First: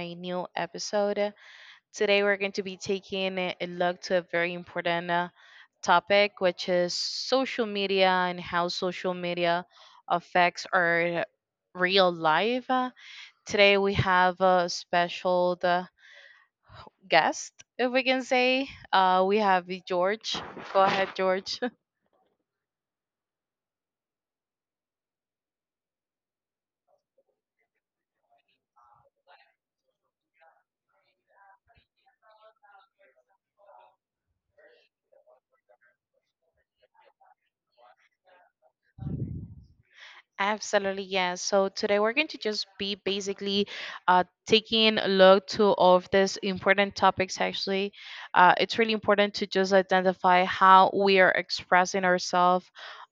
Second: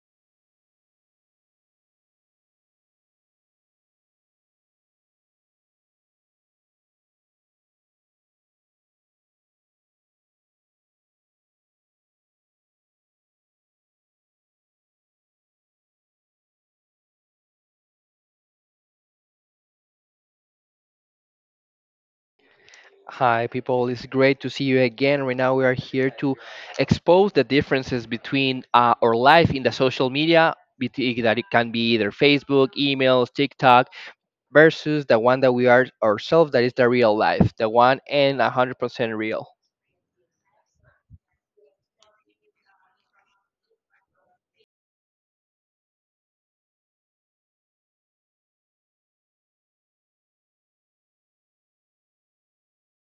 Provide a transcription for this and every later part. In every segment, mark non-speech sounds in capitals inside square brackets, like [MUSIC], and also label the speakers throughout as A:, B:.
A: a new episode. Today, we're going to be taking a look to a very important topic, which is social media and how social media affects our real life. Today, we have a special the guest, if we can say. We have George. Go ahead, George.
B: Hi, people. It's great to see you again. Right now, we are here to expose the differences between our life in the social media, that it can be either Facebook, emails, TikTok, versus the one that we are ourselves, that is the real life, the one and 100% real.
A: Absolutely, yes. So today we're going to just be basically taking a look to all of these important topics. Actually, it's really important to just identify how we are expressing ourselves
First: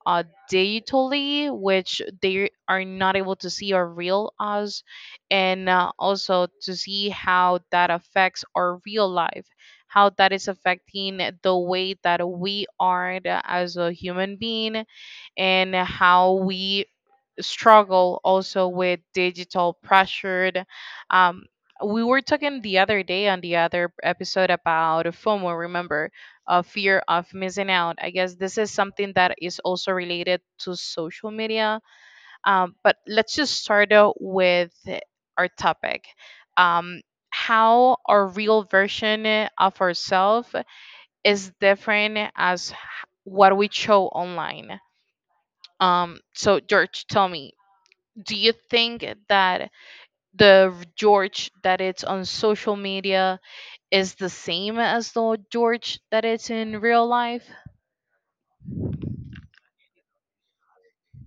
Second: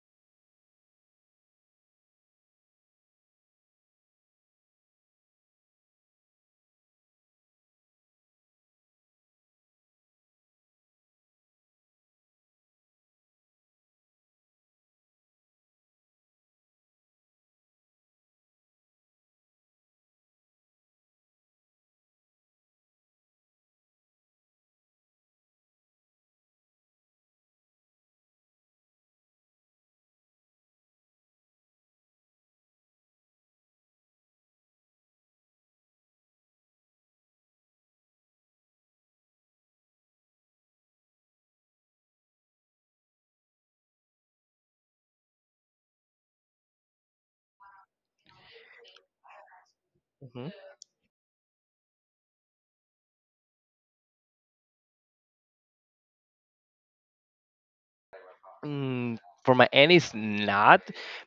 A: uh, digitally, which they are not able to see our real us, and also to see how that affects our real life, how that is affecting the way that we are as a human being and how we struggle also with digital pressure. Um, we were talking the other day on the other episode about FOMO, remember, fear of missing out. I guess this is something that is also related to social media. But let's just start out with our topic. Um, how our real version of ourselves is different as what we show online. So George, tell me, do you think that
B: Hmm.
A: the George that it's on social media is the same as the George that it's in real life?
B: Mm, for my end, it's not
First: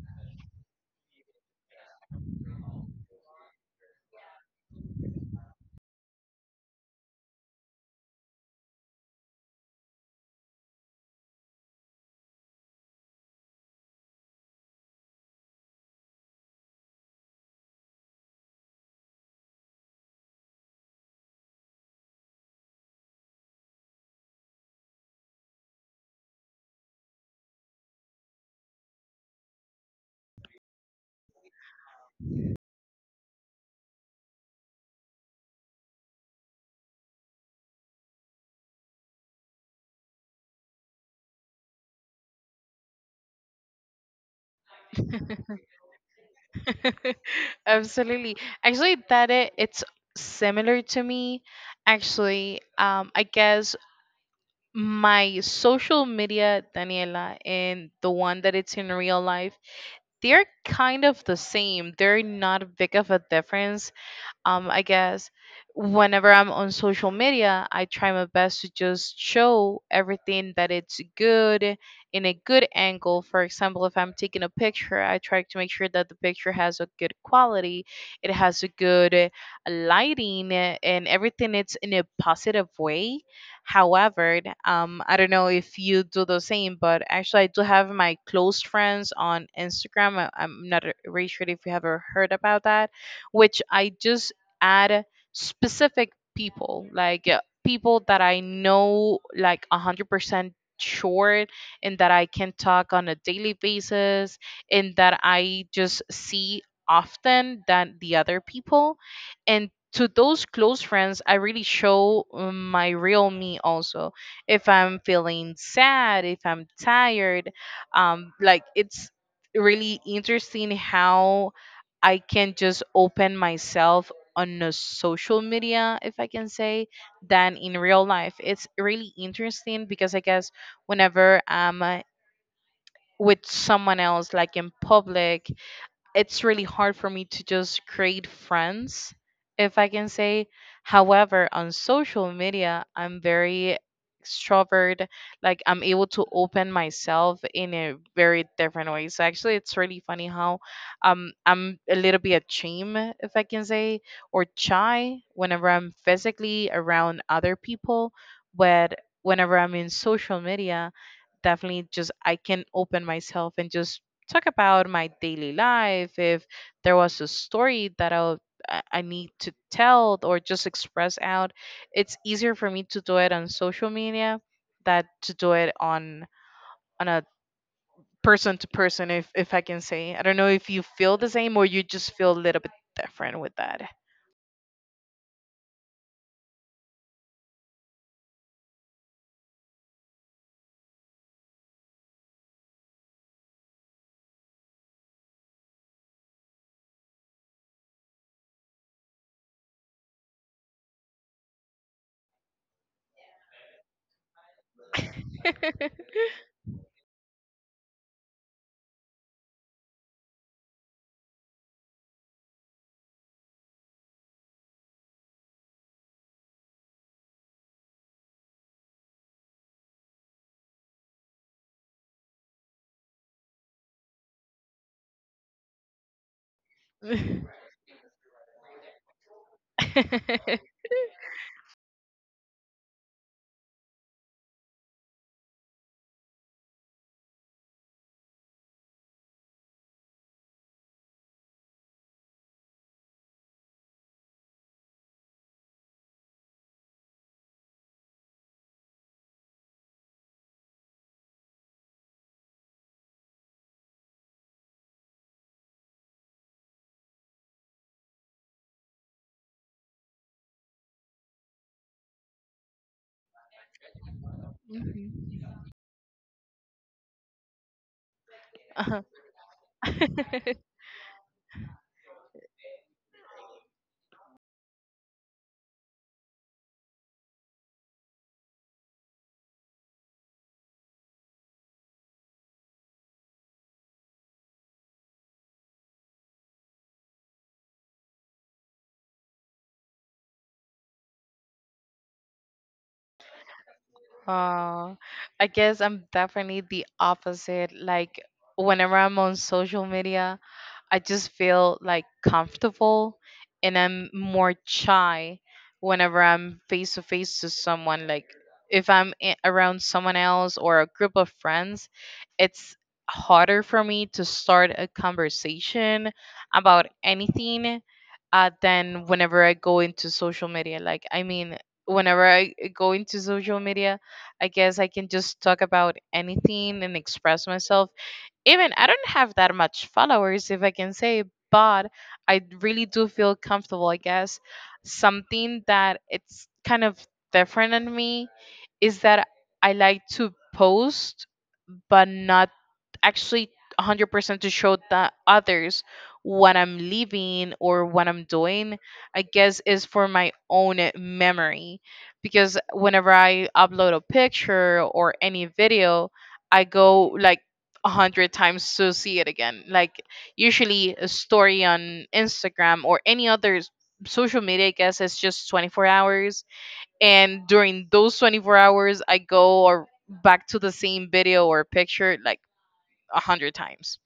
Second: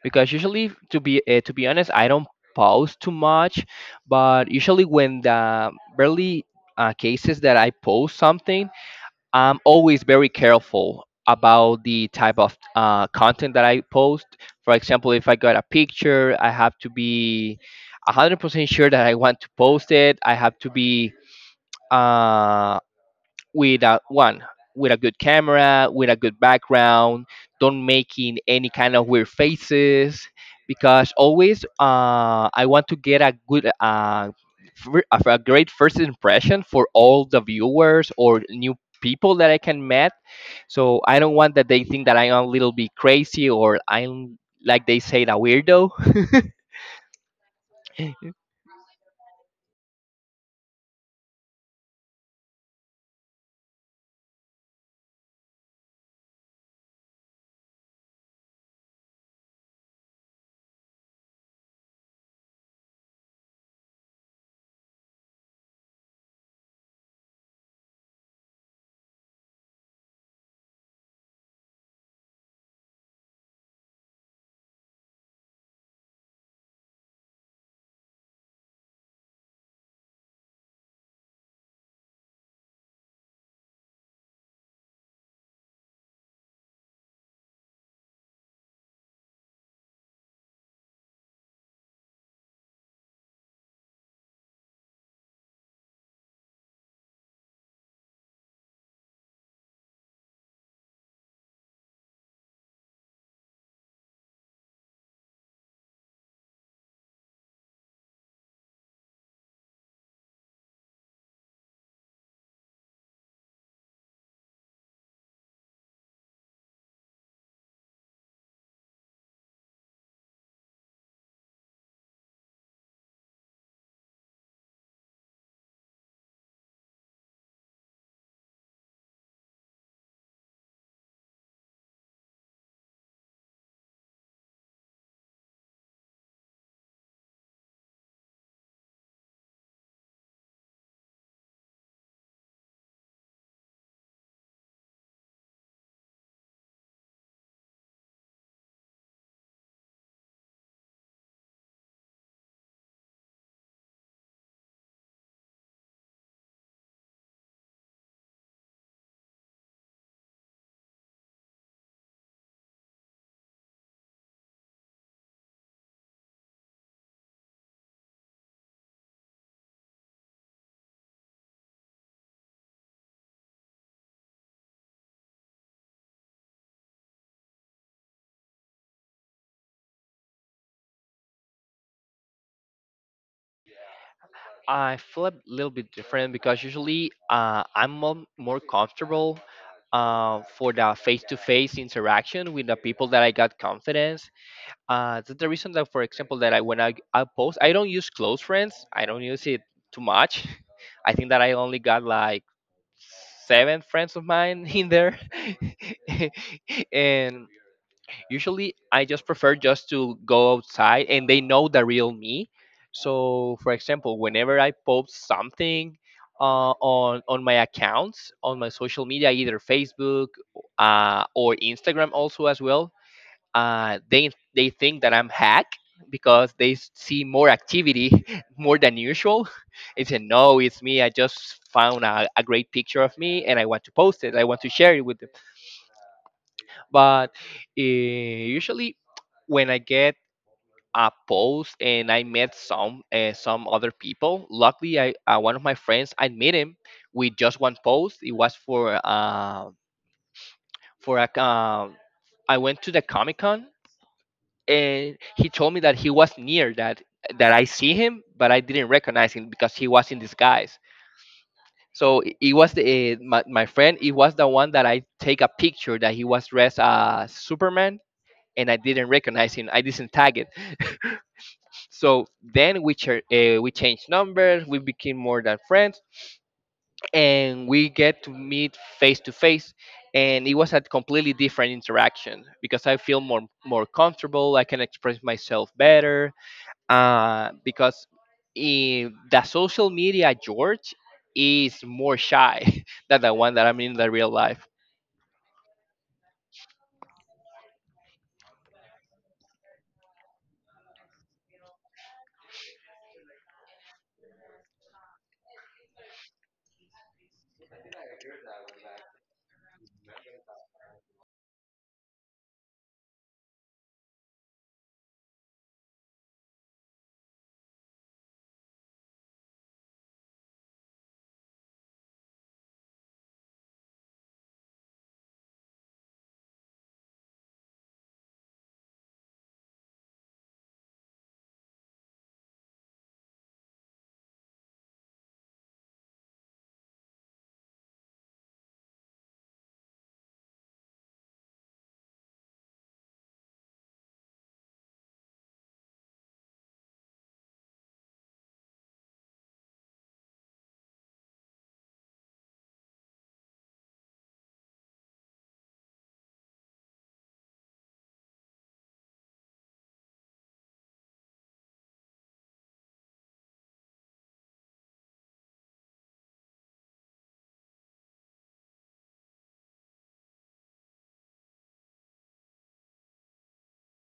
B: because usually, to be honest, I don't post too much. But usually, when the barely cases that I post something, I'm always very careful about the type of content that I post. For example, if I got a picture, I have to be 100% sure that I want to post it. I have to be uh, with a one with a good camera, with a good background, don't making any kind of weird faces because always I want to get a good a great first impression for all the viewers or new people that I can met. So I don't want that they think that I'm a little bit crazy or I'm like they say a weirdo. [LAUGHS]
A: [LAUGHS] Absolutely. Actually, that it's similar to me. Actually, I guess my social media, Daniela, and the one that it's in real life, they're kind of the same. They're not big of a difference. I guess whenever I'm on social media, I try my best to just show everything that it's good in a good angle. For example, if I'm taking a picture, I try to make sure that the picture has a good quality, it has a good lighting, and everything it's in a positive way. However, I don't know if you do the same, but actually, I do have my close friends on Instagram. I'm not really sure if you ever heard about that, which I just add specific people, like people that I know like 100% sure and that I can talk on a daily basis and that I just see often than the other people. And to those close friends, I really show, my real me also. If I'm feeling sad, if I'm tired, like it's really interesting how I can just open myself on a social media, if I can say, than in real life. It's really interesting because I guess whenever I'm with someone else, like in public, it's really hard for me to just create friends, if I can say. However, on social media, I'm very extrovert. Like I'm able to open myself in a very different way. So actually, it's really funny how I'm a little bit ashamed, if I can say, or shy whenever I'm physically around other people, but whenever I'm in social media, definitely just I can open myself and just talk about my daily life. If there was a story that I need to tell or just express out, it's easier for me to do it on social media than to do it on a person to person, if I can say. I don't know if you feel the same or you just feel a little bit different with that.
B: I feel a little bit different because usually I'm more comfortable for the face-to-face interaction with the people that I got confidence. That's the reason that, for example, that I when I post, I don't use close friends. I don't use it too much. [LAUGHS] I think that I only got like seven friends of mine [LAUGHS] in there, [LAUGHS] and usually, I just prefer just to go outside and they know the real me. So, for example, whenever I post something on my accounts on my social media, either Facebook or Instagram, also as well, uh, they they think that I'm hack because they see more
A: [LAUGHS]
B: activity [LAUGHS] more than usual. [LAUGHS] It's a no, it's me. I just found a great picture of me and I want to post it. I want to share it with them but usually, when I get a post and I met some other people, luckily, I one of my friends I met him with just one post. It was for a I went to the Comic Con and he told me that he was near that that I see him, but I didn't recognize him because he was in disguise. So it was the, my friend. It was the one that I
A: Mhm.
B: take a picture that he was dressed as Superman, and I
A: Uh-huh.
B: didn't recognize him. I didn't tag it.
A: [LAUGHS]
B: So then we we changed numbers. We became more than friends, and we get to meet face to face. And it was a completely different interaction because I feel more comfortable. I can express myself better because in the social media George is more shy [LAUGHS] than the one that I'm in the real life.
A: Wow. I guess I'm definitely the opposite. Like, whenever I'm on social media, I just feel like comfortable, and I'm more shy whenever I'm face to face to someone. Like, if I'm around someone else or a group of friends, it's harder for me to start a conversation about anything than whenever I go into social media. Like, I mean, whenever I go into social media, I guess I can just talk about anything and express myself. Even I don't have that much followers, if I can say, but I really do feel comfortable, I guess. Something that it's kind of different in me is that I like to post, but not actually 100% to show the others what I'm living or what I'm doing. I guess is for my own memory. Because whenever I upload a picture or any video, I go like 100 times to see it again. Like usually a story on Instagram or any other social media, I guess it's just 24 hours. And during those 24 hours, I go or back to the same video or picture like 100 times.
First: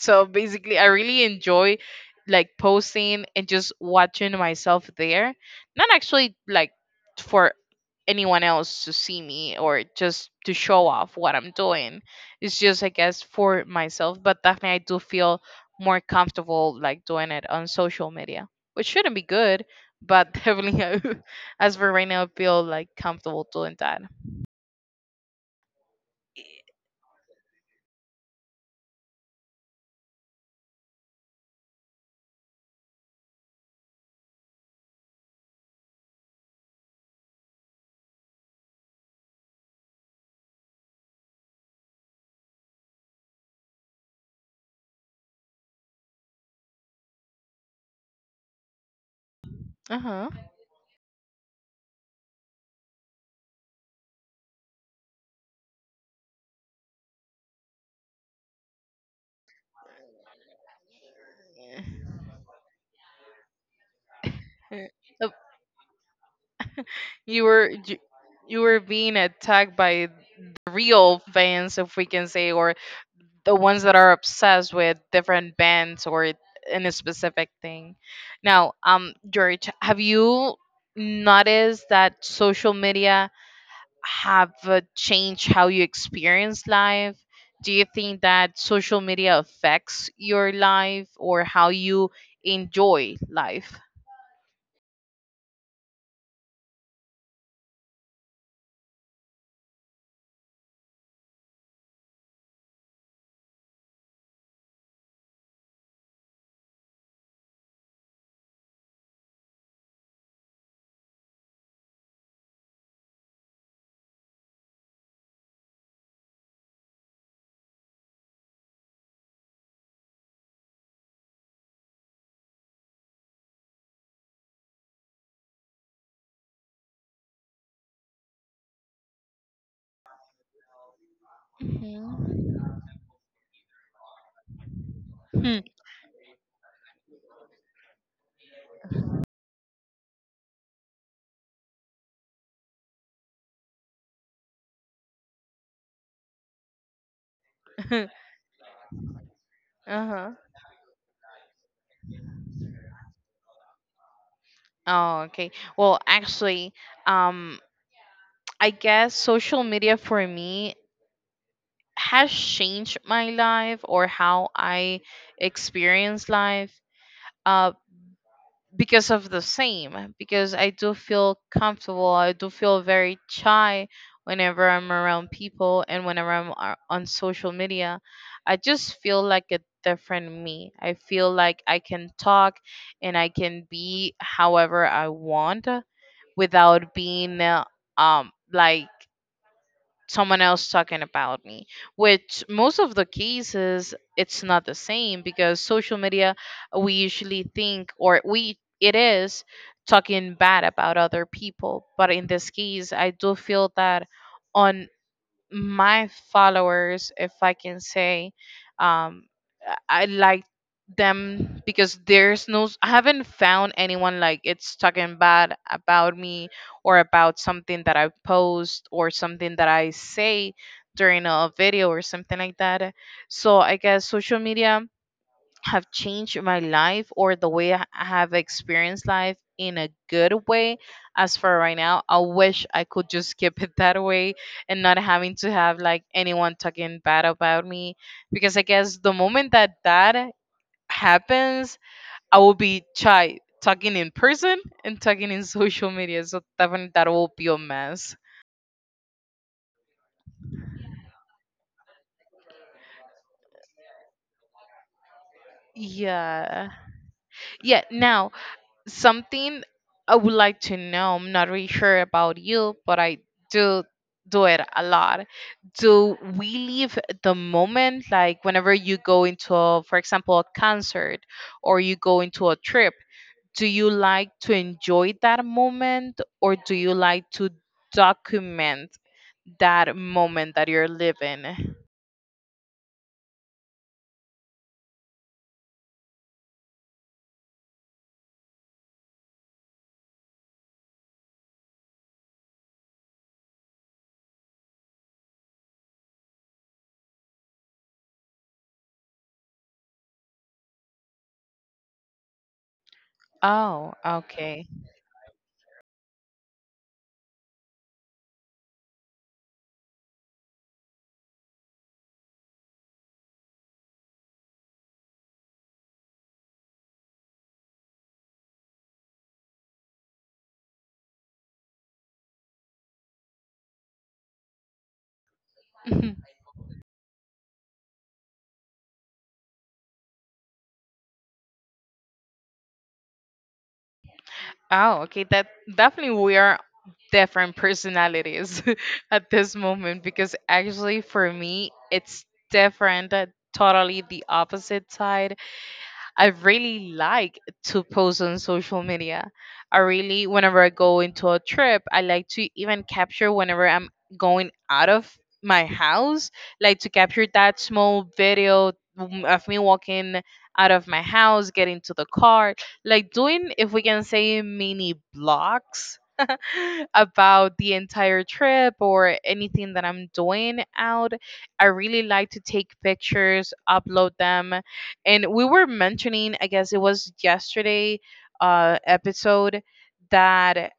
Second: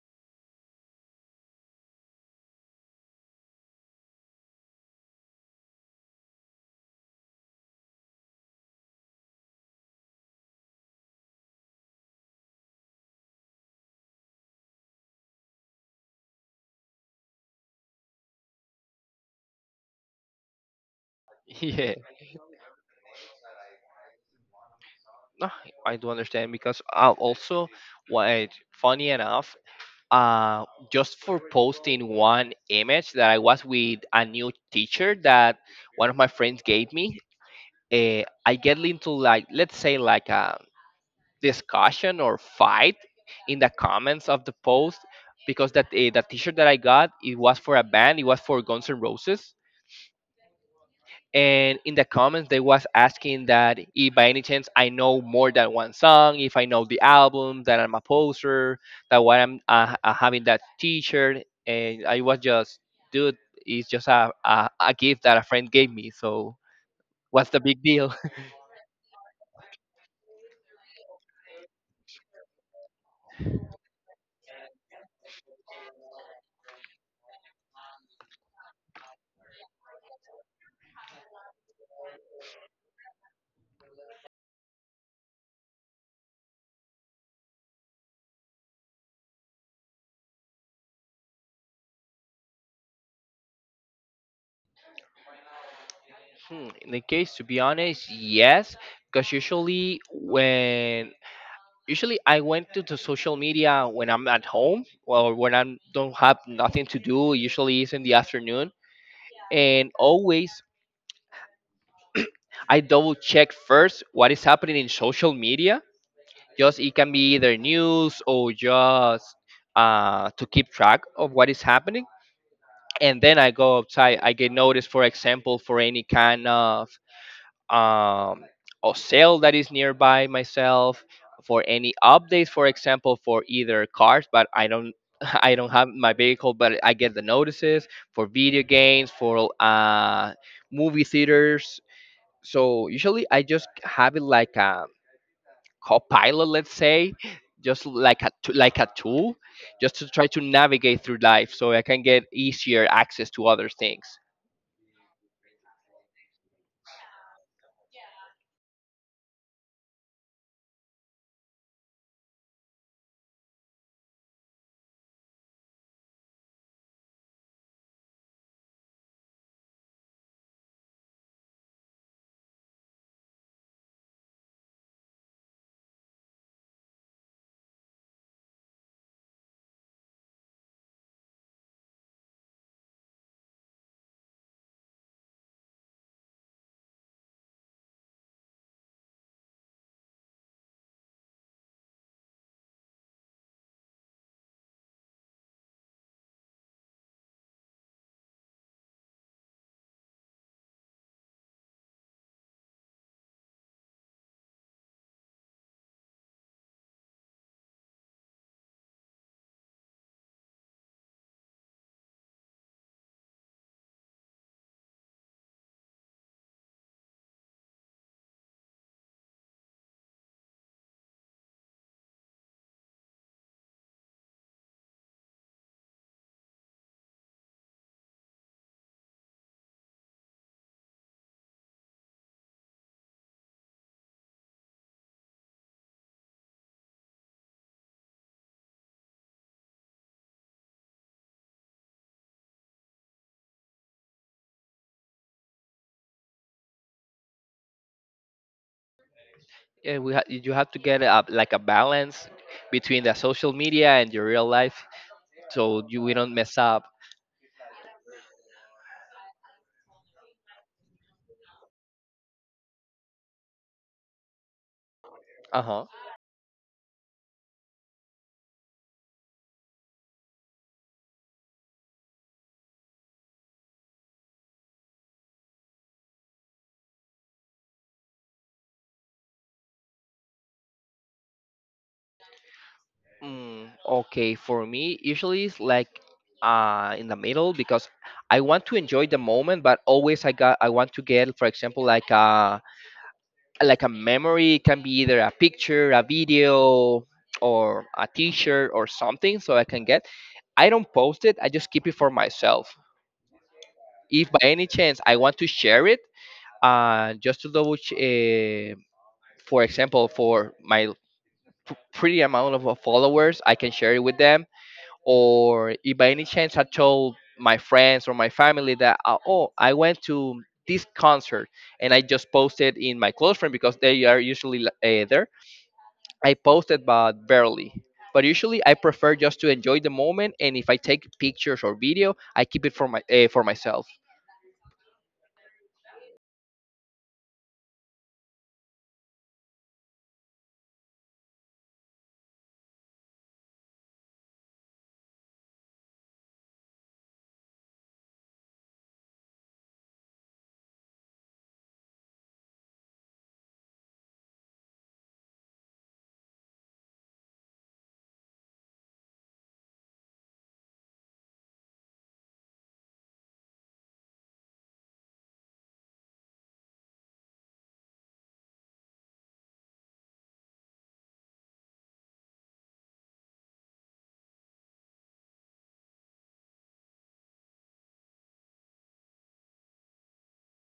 A: So basically, I really enjoy like posting and just watching myself there. Not actually like for anyone else to see me or just to show off what I'm doing. It's just, I guess, for myself. But definitely, I do feel more comfortable like doing it on social media, which shouldn't be good. But [LAUGHS] definitely,
B: [LAUGHS]
A: as for
B: Yeah,
A: right now, I feel like comfortable doing that.
B: no, I do understand because I also what funny enough uh, just for posting one image that I was with a new teacher that one of my friends gave me. I get into like let's say like a discussion or fight in the comments of the post because that the t-shirt that I got it was for a band, it was for Guns N' Roses,
A: Uh
B: and in the comments they was asking that if by any chance I know more than one song if I know the album that I'm a poster that why I'm having that t-shirt and I was just dude it's just a gift
A: huh.
B: that a friend gave me so
A: You
B: what's the
A: were
B: big
A: you,
B: deal. [LAUGHS]
A: you were being attacked by the real fans, if we can say, or the ones that are obsessed with different bands or in a specific thing. Now, George, have you noticed that social media have changed how you experience life? Do you think that social media affects your life or how you enjoy life?
B: Hmm, in the case to be honest yes because usually I went to the social media when I'm at home or when I don't have nothing to do usually it's in the afternoon and always I double check first what is happening in social media. Just it can be either news or just to keep track of what is happening. And then I go outside. I get notice, for example, for any kind of um, or sale that is nearby myself, for any updates,
A: Mhm.
B: for example, for either cars, but I don't. [LAUGHS] I
A: Hmm.
B: don't have my vehicle, but I get the notices for video games, for movie theaters, so usually I just have it like a copilot let's say just like
A: [LAUGHS]
B: like a tool just to try
A: Uh-huh.
B: to navigate through life so I can get easier access to other things.
A: Oh, okay. Well, actually, um, I guess social media for me has changed my life or how I experience life uh, because of the same. Because I do feel comfortable, I do feel very shy whenever I'm around people, and whenever I'm on social media, I just feel like a different me. I feel like I can talk and I can be however I want without being like someone else talking about me, which most of the cases it's not the same, because social media, we usually think, or we it is talking bad about other people. But in this case I do feel that on my followers, if I can say, um, I like them, because there's no, I haven't found anyone like it's talking bad about me or about something that I post or something that I say during a video or something like that. So I guess social media have changed my life or the way I have experienced life in a good way. As for right now, I wish I could just keep it that way and not having to have like anyone talking bad about me. Because I guess the moment that that happens, I will be shy talking in person and talking in [LAUGHS] social media. So definitely that will be a mess.
B: Yeah, you have to get a, like a balance between the social media and your real life so you we don't mess
A: Yeah.
B: up.
A: Yeah. Now, something I would like to know. I'm not really sure about you, but I do do it a lot.
B: Uh-huh.
A: Do we leave the moment, like whenever you go into, a, for example, a concert or you go into a trip? Do you like to enjoy that moment or do you like to document that moment that you're living?
B: Mm, okay, for me, usually it's like in the middle because I want to enjoy the moment, but always I want to get, for example, like a. Like a memory it can be either a picture a video or a t-shirt or something so I can get I don't post it I just keep it for myself
A: Oh,
B: if by any
A: okay.
B: chance I want to share it just to for example for my pretty amount of followers I can share it with them or if by any chance I told my friends or my family that oh I went to this concert and I just posted in my close friend because they are usually there.
A: [LAUGHS]
B: I posted, but barely. But usually, I prefer just to enjoy the moment, and if I take pictures or video, I keep it for my for myself.
A: Oh, okay. That definitely we are different personalities [LAUGHS] at this moment, because actually for me it's different, totally the opposite side. I really like to post on social media. I really, whenever I go into a trip, I like to even capture whenever I'm going out of my house, like to capture that small video, of me walking out of my house, getting to the car, like doing, if we can say, mini blogs, [LAUGHS] about the entire trip or anything that I'm doing out. I really like to take pictures, upload them, and we were mentioning, I guess it was yesterday episode, that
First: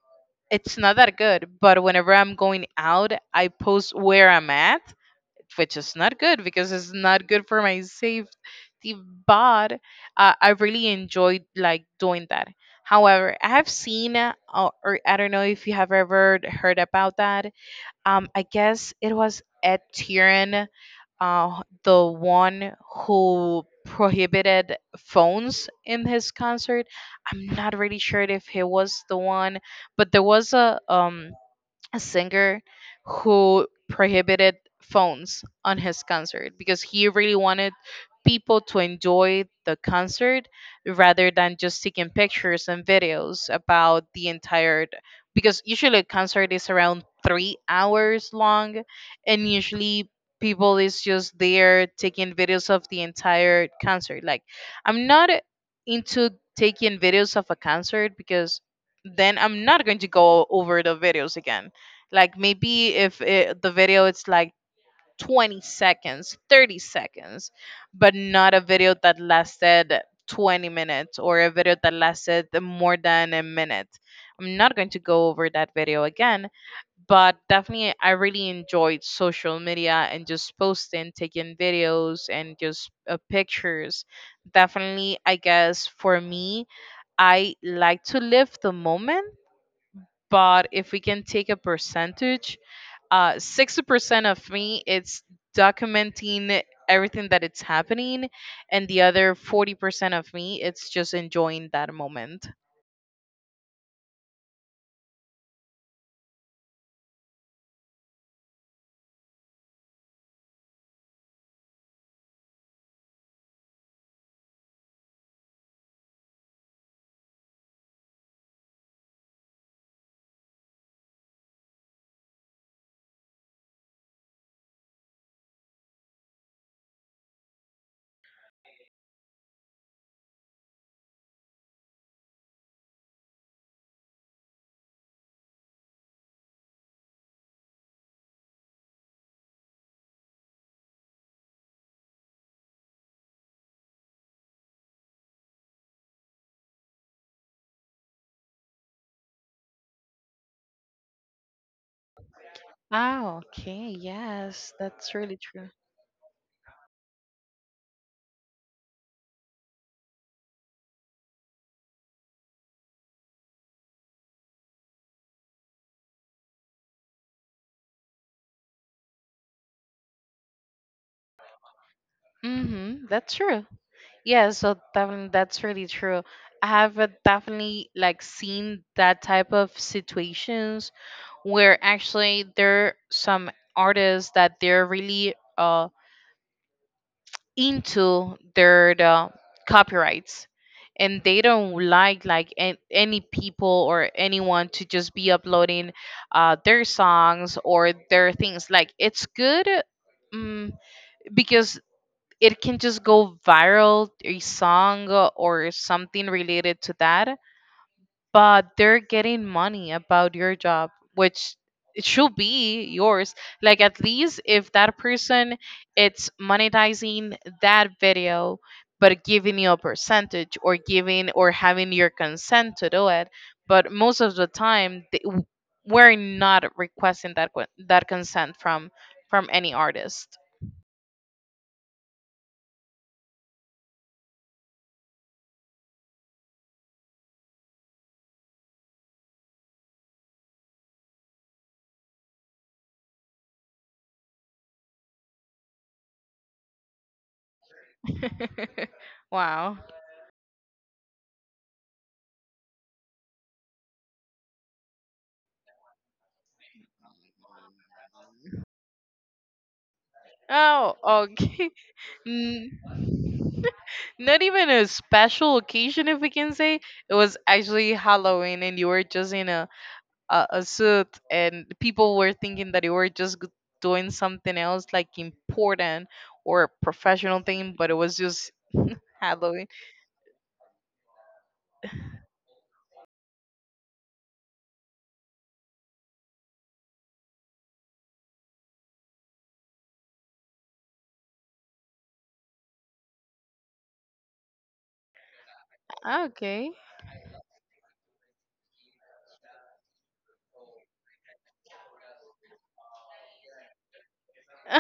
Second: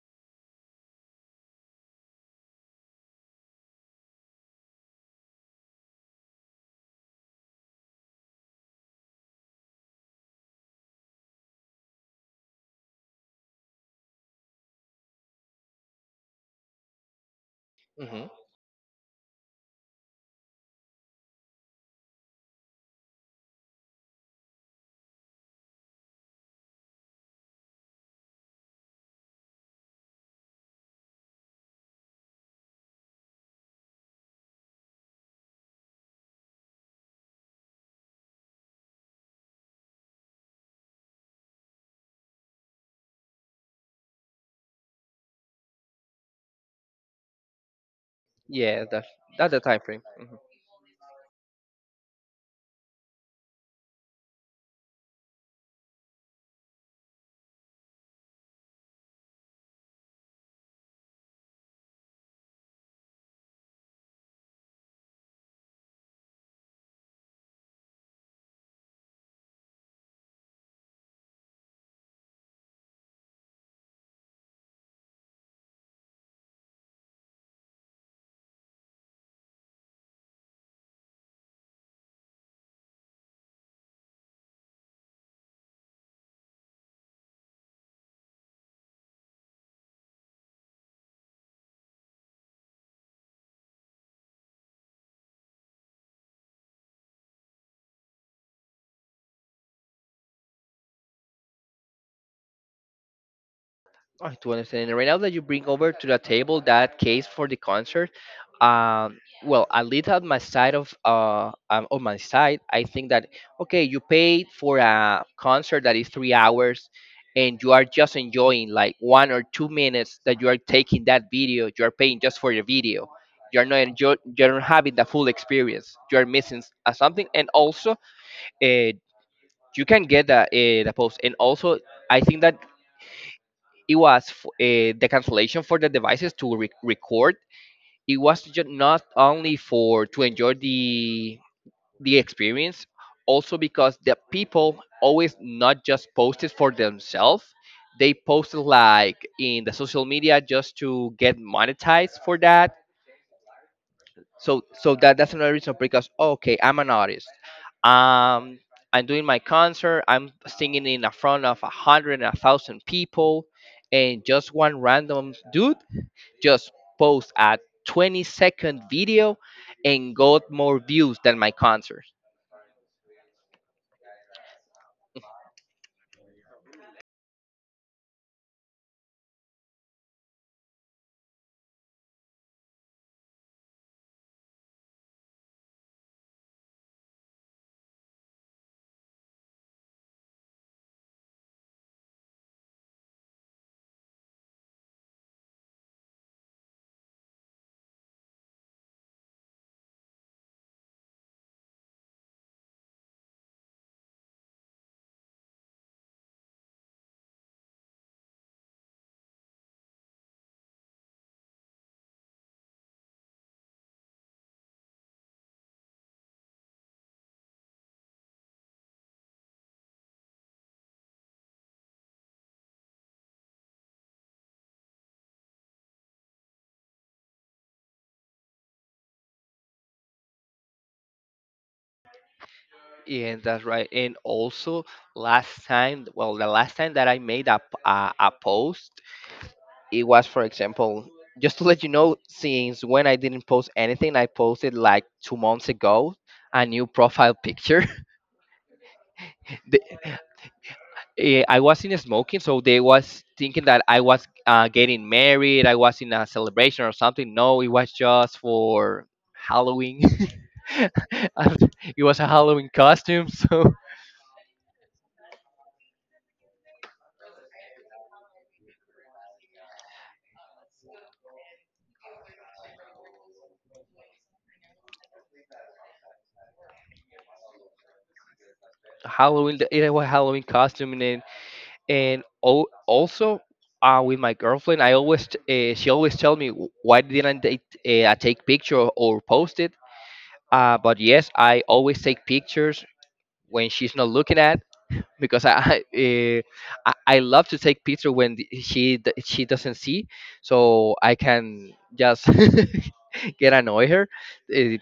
A: it's not that good, but whenever I'm going out I post where I'm at, which is not good because it's not good for my safety. But I really enjoyed like doing that. However, I have seen, or I don't know if you have ever heard about that,
B: Hmm.
A: I guess it was Ed Sheeran, the one who prohibited phones in his concert. I'm not really sure if he was the one, but there was a singer who prohibited phones on his concert because he really wanted people to enjoy the concert rather than just taking pictures and videos about the entire. Because usually a concert is around 3 hours long,
B: Yeah,
A: and
B: that's the time frame.
A: usually
B: Mm-hmm.
A: people is just there taking videos of the entire concert. Like I'm not into taking videos of a concert because then I'm not going to go over the videos again. Like maybe if the video it's like 20 seconds, 30 seconds, but not a video that lasted 20 minutes or a video that lasted more than a minute, I'm not going to go over that video again. But definitely I really enjoyed social media and just posting, taking videos and just pictures. Definitely I guess for me, I like to live the moment, but if we can take a percentage, 60% of me it's documenting everything that it's happening, and the other 40% of me it's just enjoying that moment.
B: I do understand. And right now that you bring over to the table that case for the concert, um, well, at least on my side of on my side, I think that okay, you paid for a concert that is 3 hours, and you are just enjoying like 1 or 2 minutes that you are taking that video. You are paying just for the video. You are not enjoy. You are not having the full experience. You are missing something, and also, uh, you can get the post. And also, I think that it was the cancellation for the devices to record. It was not only for to enjoy the experience, also because the people always not just posted for themselves. They posted like in the social media just to get monetized for that.
A: Ah, okay.
B: So
A: Yes,
B: that
A: that's
B: that's
A: really
B: another
A: true.
B: reason because okay, I'm an artist. Um, I'm doing my concert. I'm singing in the front of a hundred and a thousand people, and just one random dude just post a 20-second video and got more views than my concert.
A: Mm-hmm, that's true. Yeah, so definitely that's really true. I have, definitely like seen that type of situations where actually there are some artists that they're really into the copyrights, and they don't like any people or anyone to just be uploading their songs or their things. Like it's good, um, because it can just go viral a song or something related to that, but they're getting money about your job, which it should be yours. Like at least if that person it's monetizing that video, but giving you a percentage or giving or having your consent to do it. But most of the time we're not requesting that that consent from any artist.
B: Yeah, that's right. And also, last time, well, the last time that I made a post, it was, for example, just to let you know, since when I didn't post anything, I posted like 2 months ago a new profile picture.
A: [LAUGHS] Wow.
B: [LAUGHS] I wasn't smoking, so they was thinking that I was getting married, I was in a celebration or something. No, it was just for Halloween. [LAUGHS]
A: Oh, okay.
B: And it was
A: [LAUGHS]
B: a
A: N-
B: Halloween costume, so
A: Not even a special occasion, if we can say. It was actually Halloween, and you were just in a a suit, and people were thinking that you were just doing something else, like important or a professional thing, but it was just
B: [LAUGHS] Halloween.
A: Halloween.
B: It was Halloween costume, and then, and also with my girlfriend, I always she always tell me, Why didn't I, take picture or post it." But yes, I always take pictures when she's not looking at because I [LAUGHS]
A: Okay.
B: I love to take picture when she she doesn't see, so I can just [LAUGHS] get annoy her. It-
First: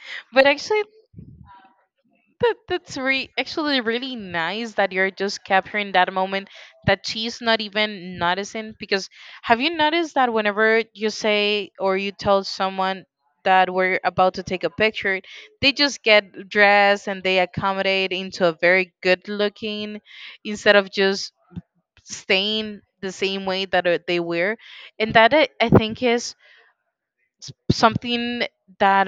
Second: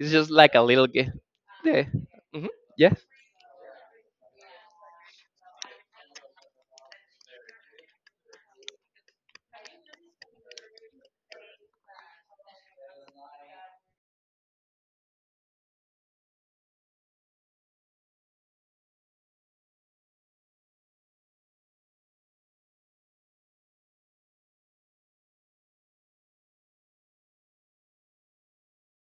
B: it's just
A: But
B: like a
A: actually,
B: little game. Yeah. Hmm.
A: that, that's actually really nice that you're just capturing that moment that she's not even noticing. Because have you noticed that whenever you say or you tell someone that we're about to take a picture, they just get dressed and they accommodate into a very good looking instead of just staying the same way that they were? And that I think is something that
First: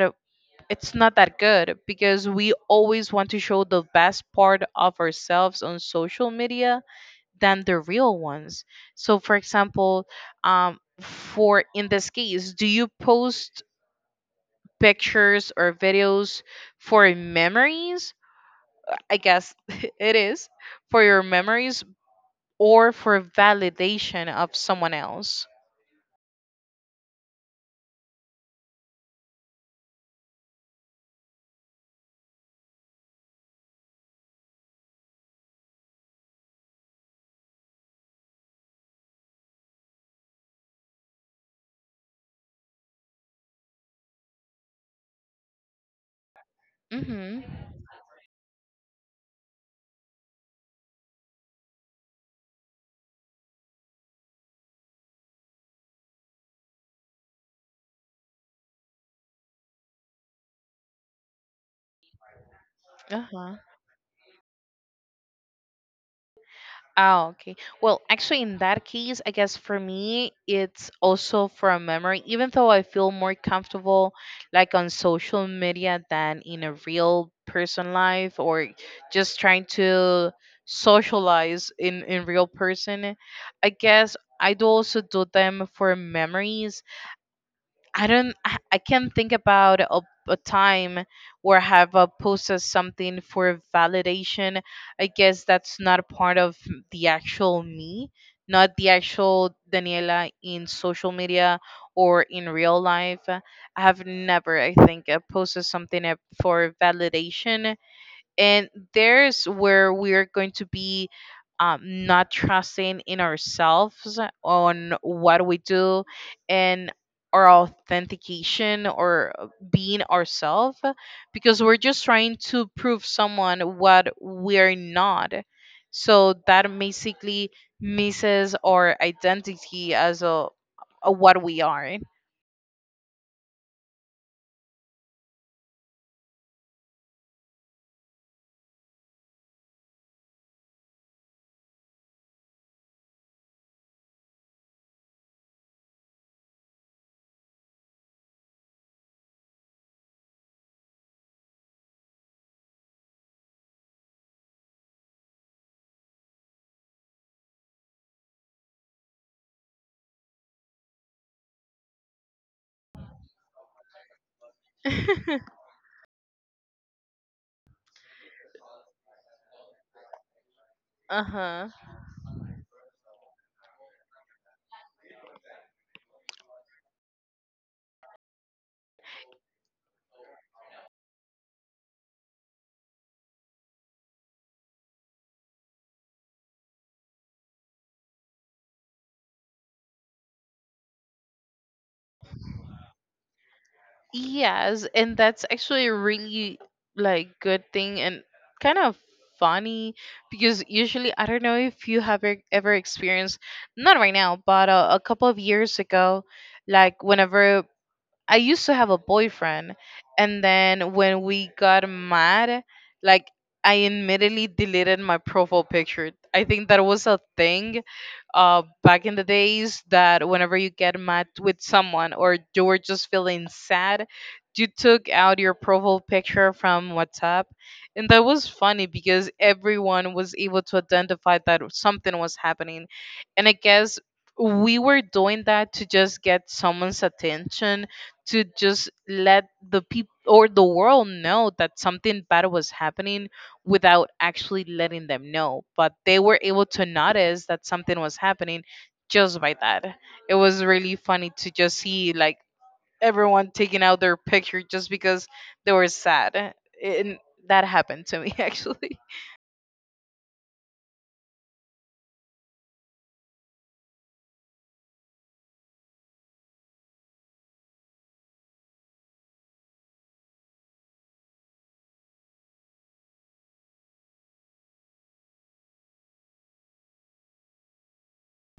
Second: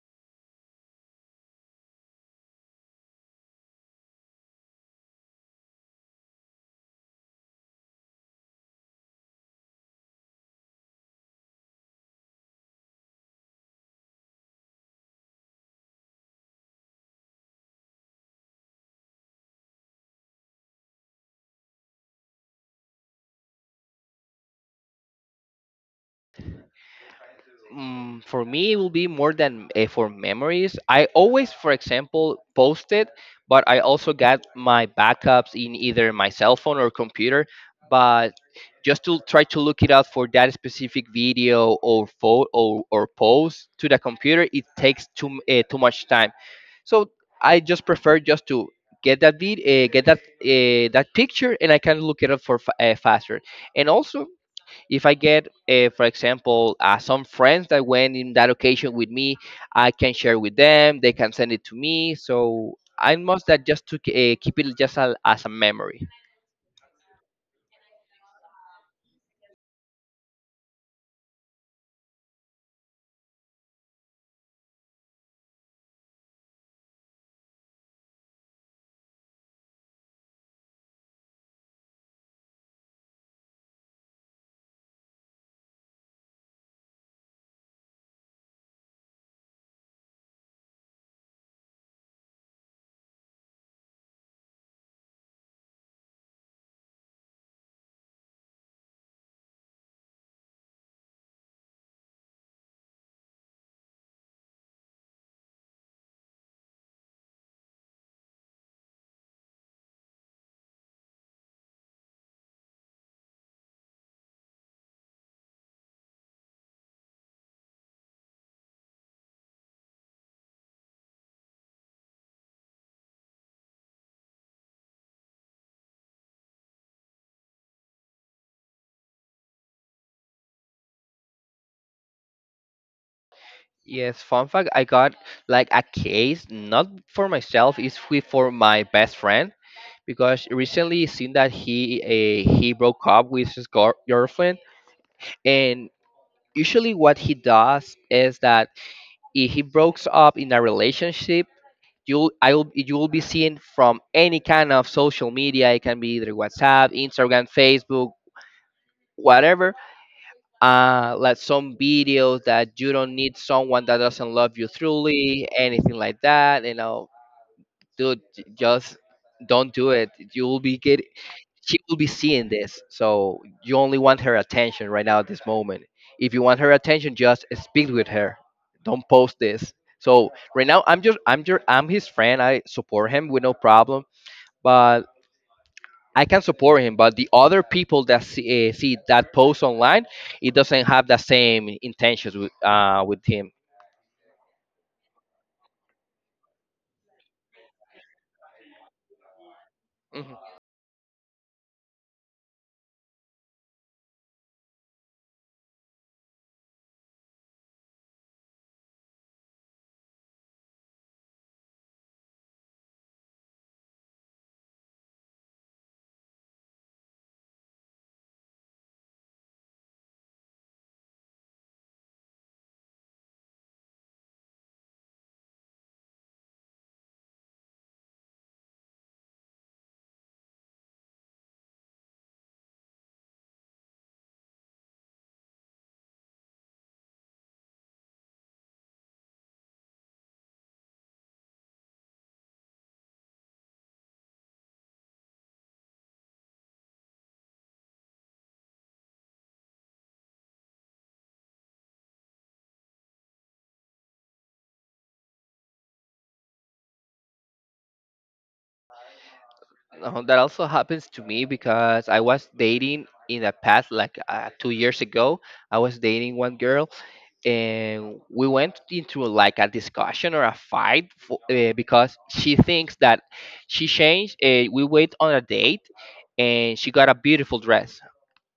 A: it's not that good because we always want to show the best part of ourselves on social media than the real ones. So, for example, for in this case, do you post pictures or videos for memories? I guess [LAUGHS] it is for your memories or for validation of someone else.
B: Mm, for me, it will be more than for memories. I always, for example, post it, but I also got my backups in either my cell phone or computer. But just to try to look it up for that specific video or photo or post to the computer, it takes too much time. So
A: Mm-hmm.
B: I just prefer just to get that get that that picture, and I can look it up for faster. And also, if I get, for example, some friends that went in that occasion with me, I can share with them. They can send it to me. So I must that just to keep it just as a memory.
A: Oh, okay. Well, actually, in that case, I guess for me, it's also from memory, even though I feel more comfortable like on social media than in a real person life, or just trying to socialize in real person. I guess I do also do them for memories. I don't. I can't think about a time where I have posted something for validation. I guess that's not part of the actual me, not the actual Daniela in social media or in real life. I have never, I think, posted something for validation, and there's where we're going to be not trusting in ourselves on what we do, and our authentication or being ourselves, because we're just trying to prove someone what we're not. So that basically misses our identity as a what we are.
B: Yes, fun fact, I got like a case not for myself, it's with for my best friend because recently seen that he broke up with his girlfriend and usually what he does is that if he breaks up in a relationship you will be seen from any kind of social media. It can be either WhatsApp, Instagram, Facebook, whatever. Like some videos that you don't need someone that doesn't love you truly,
A: [LAUGHS]
B: anything like that. Dude, just don't do it. You will be get
A: Uh-huh.
B: she will be seeing this, so you only want her attention right now at this moment. If you want her attention, just speak with her. Don't post this. So right now, I'm his friend. I support him with no problem, but I can support him. But the other people that see, see that post online, it doesn't have the same intentions with him.
A: Yes, and that's actually a really like good thing and kind of funny,
B: Mhm.
A: because usually I don't know if you have ever experienced, not right now, but a couple of years ago, like whenever I used to have a boyfriend, and then when we got mad, like I immediately deleted my profile picture. I think that was a thing, back in the days, that whenever you get mad with someone or you were just feeling sad, you took out your profile picture from WhatsApp. And that was funny because everyone was able to identify that something was happening. And I guess we were doing that to just get someone's attention, to just let the people or the world know that something bad was happening without actually letting them know. But they were able to notice that something was happening just by that. It was really funny to just see like everyone taking out their picture just because they were sad. And that happened to me [LAUGHS] actually.
B: That also happens to me because I was dating in the past, like 2 years ago. I was dating one girl, and we went into like a discussion or a fight for, because she thinks that she changed. We went on a date, and she got a beautiful dress,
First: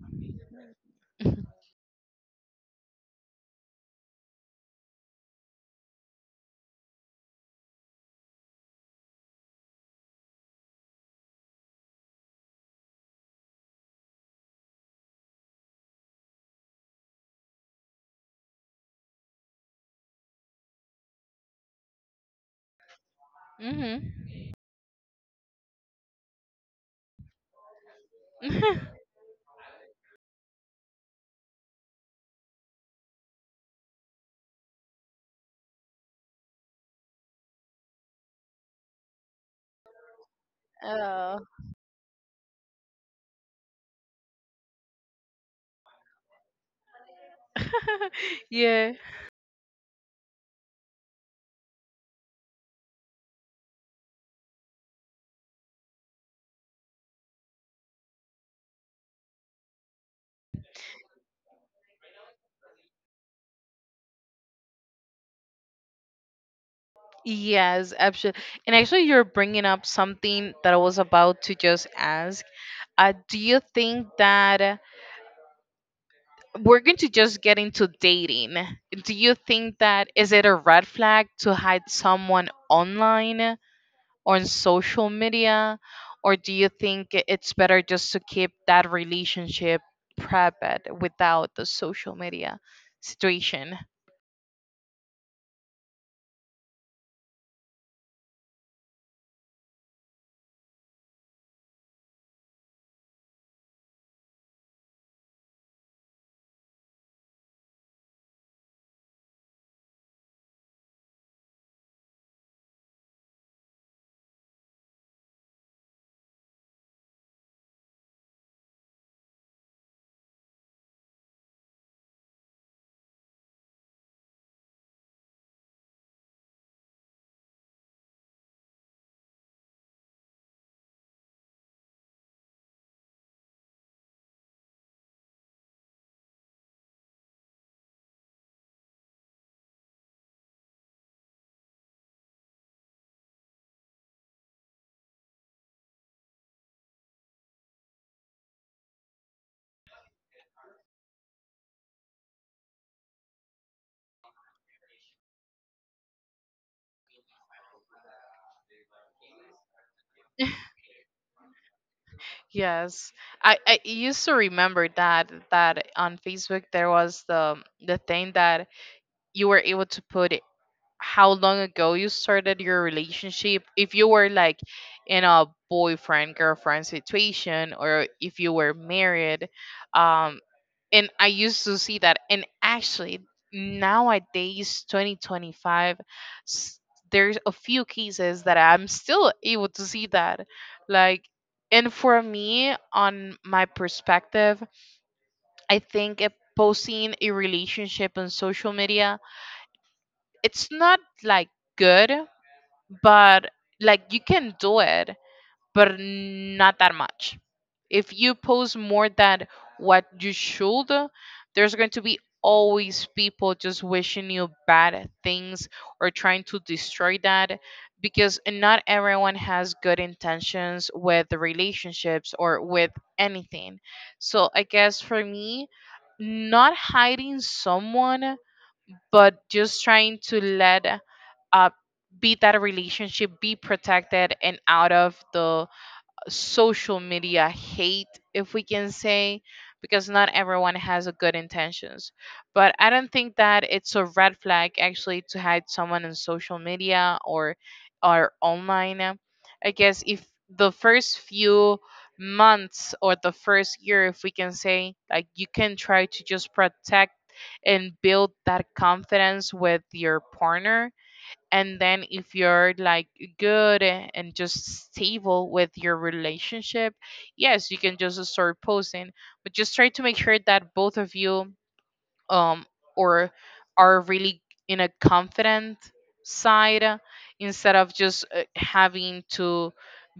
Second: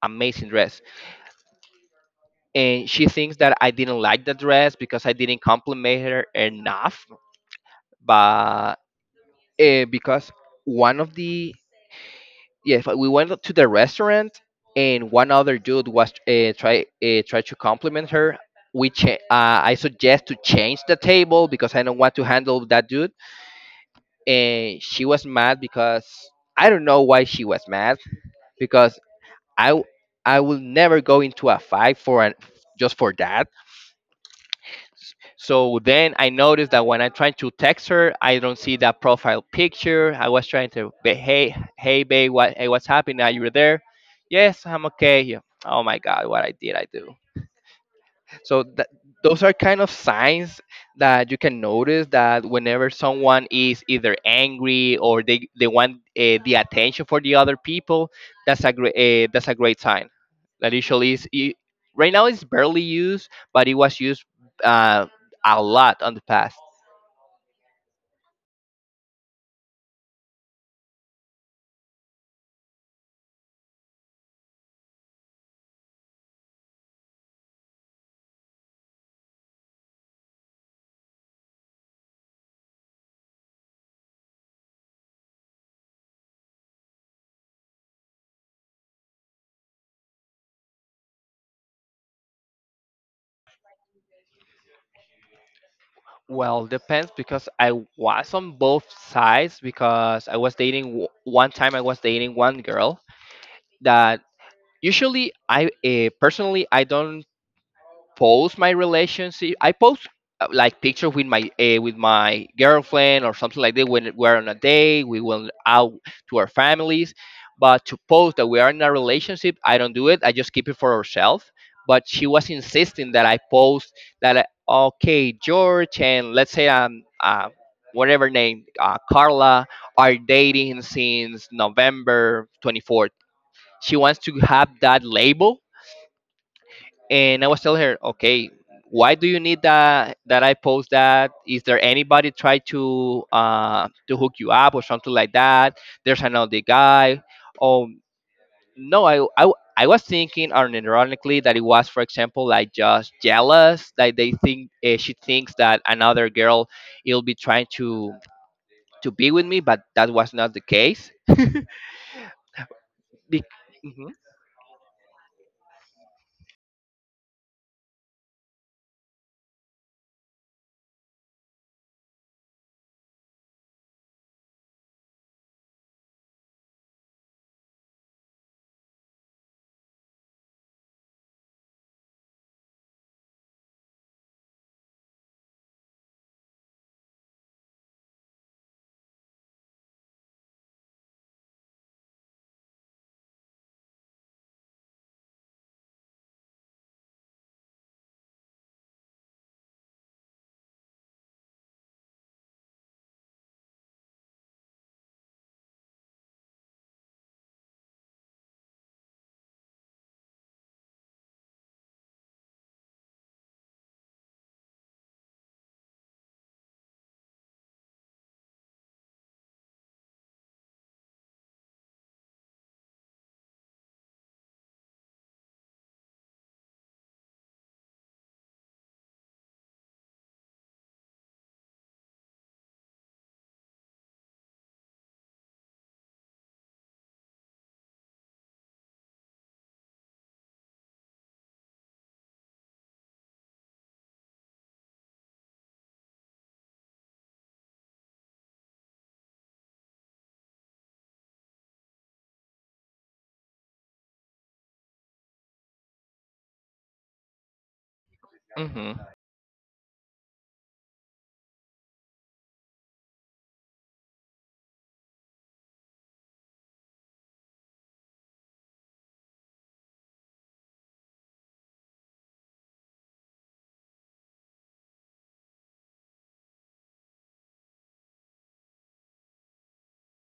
B: amazing dress,
A: [LAUGHS]
B: and she thinks that I didn't like the dress because I didn't compliment her enough. But because one of the yeah, but we went to the restaurant, and one other dude was try to compliment her. I suggest to change the table because I don't want to handle that dude.
A: Hmm.
B: And she was mad because I don't know why she was mad because
A: [LAUGHS]
B: I w- I will never go into a fight for an just for that. So then I noticed that when I try to text her, I don't see that profile picture. I was trying to,
A: Oh.
B: hey, hey, babe, what, hey, what's happening? Are you there? Yes, I'm okay. Yeah. Oh my God, what I did I do?
A: [LAUGHS]
B: So that
A: Yeah.
B: those are kind of signs that you can notice that whenever someone is either angry or they want the attention for the other people, that's a great sign. That usually is I- Right now it's barely used, but it was used uh, a lot on the past.
A: Yes, absolutely. And actually, you're bringing up something that I was about to just ask. Do you think that we're going to just get into dating? Do you think that is it a red flag to hide someone online or on social media, or do you think it's better just to keep that relationship private without the social media situation?
B: Well, depends because I was on both sides because I was dating one time I was dating one girl that usually I personally I don't post my relationship. I post like pictures with my girlfriend or something like that when we're on a date. We went out to our families, but to post that we are in a relationship, I don't do it. I just keep it for ourselves. But she was insisting that I post that. I, okay, George and let's say whatever name Carla are dating since November 24th. She wants to have that label, and I was telling her, okay, why do you need that that I post that? Is there anybody try to hook you up or something like that? There's another guy. Oh no, I. I was thinking, unironically, that it was, for example, like just jealous, like they think she thinks that another girl will be trying to be with me, but that was not the case.
A: Yes,
B: Be-
A: I used to remember that on Facebook there was the thing that you were able to put how long ago you started your relationship, if you were like in a boyfriend girlfriend situation, or if you were married. um and I used to see that. And actually nowadays, 2025, s- there's a few cases that I'm still able to see that. Like, and for me on my perspective, I think, posting a relationship on social media it's not like good, but like you can do it, but not that much. If you post more than what you should, there's going to be always people just wishing you bad things or trying to destroy that, because not everyone has good intentions with the relationships or with anything. So I guess for me, not hiding someone, but just trying to let, uh, be that a relationship, be protected and out of the social media hate, if we can say, because not everyone has a good intentions. But I don't think that it's a red flag actually to hide someone on social media or online. I guess if the first few months or the first year, if we can say, like you can try to just protect and build that
B: hmm.
A: confidence with your partner, and then if you're like good and just stable with your relationship, yes, you can just start posting, but just try to make sure that both of you, um or, are really in a confident side, instead of just having to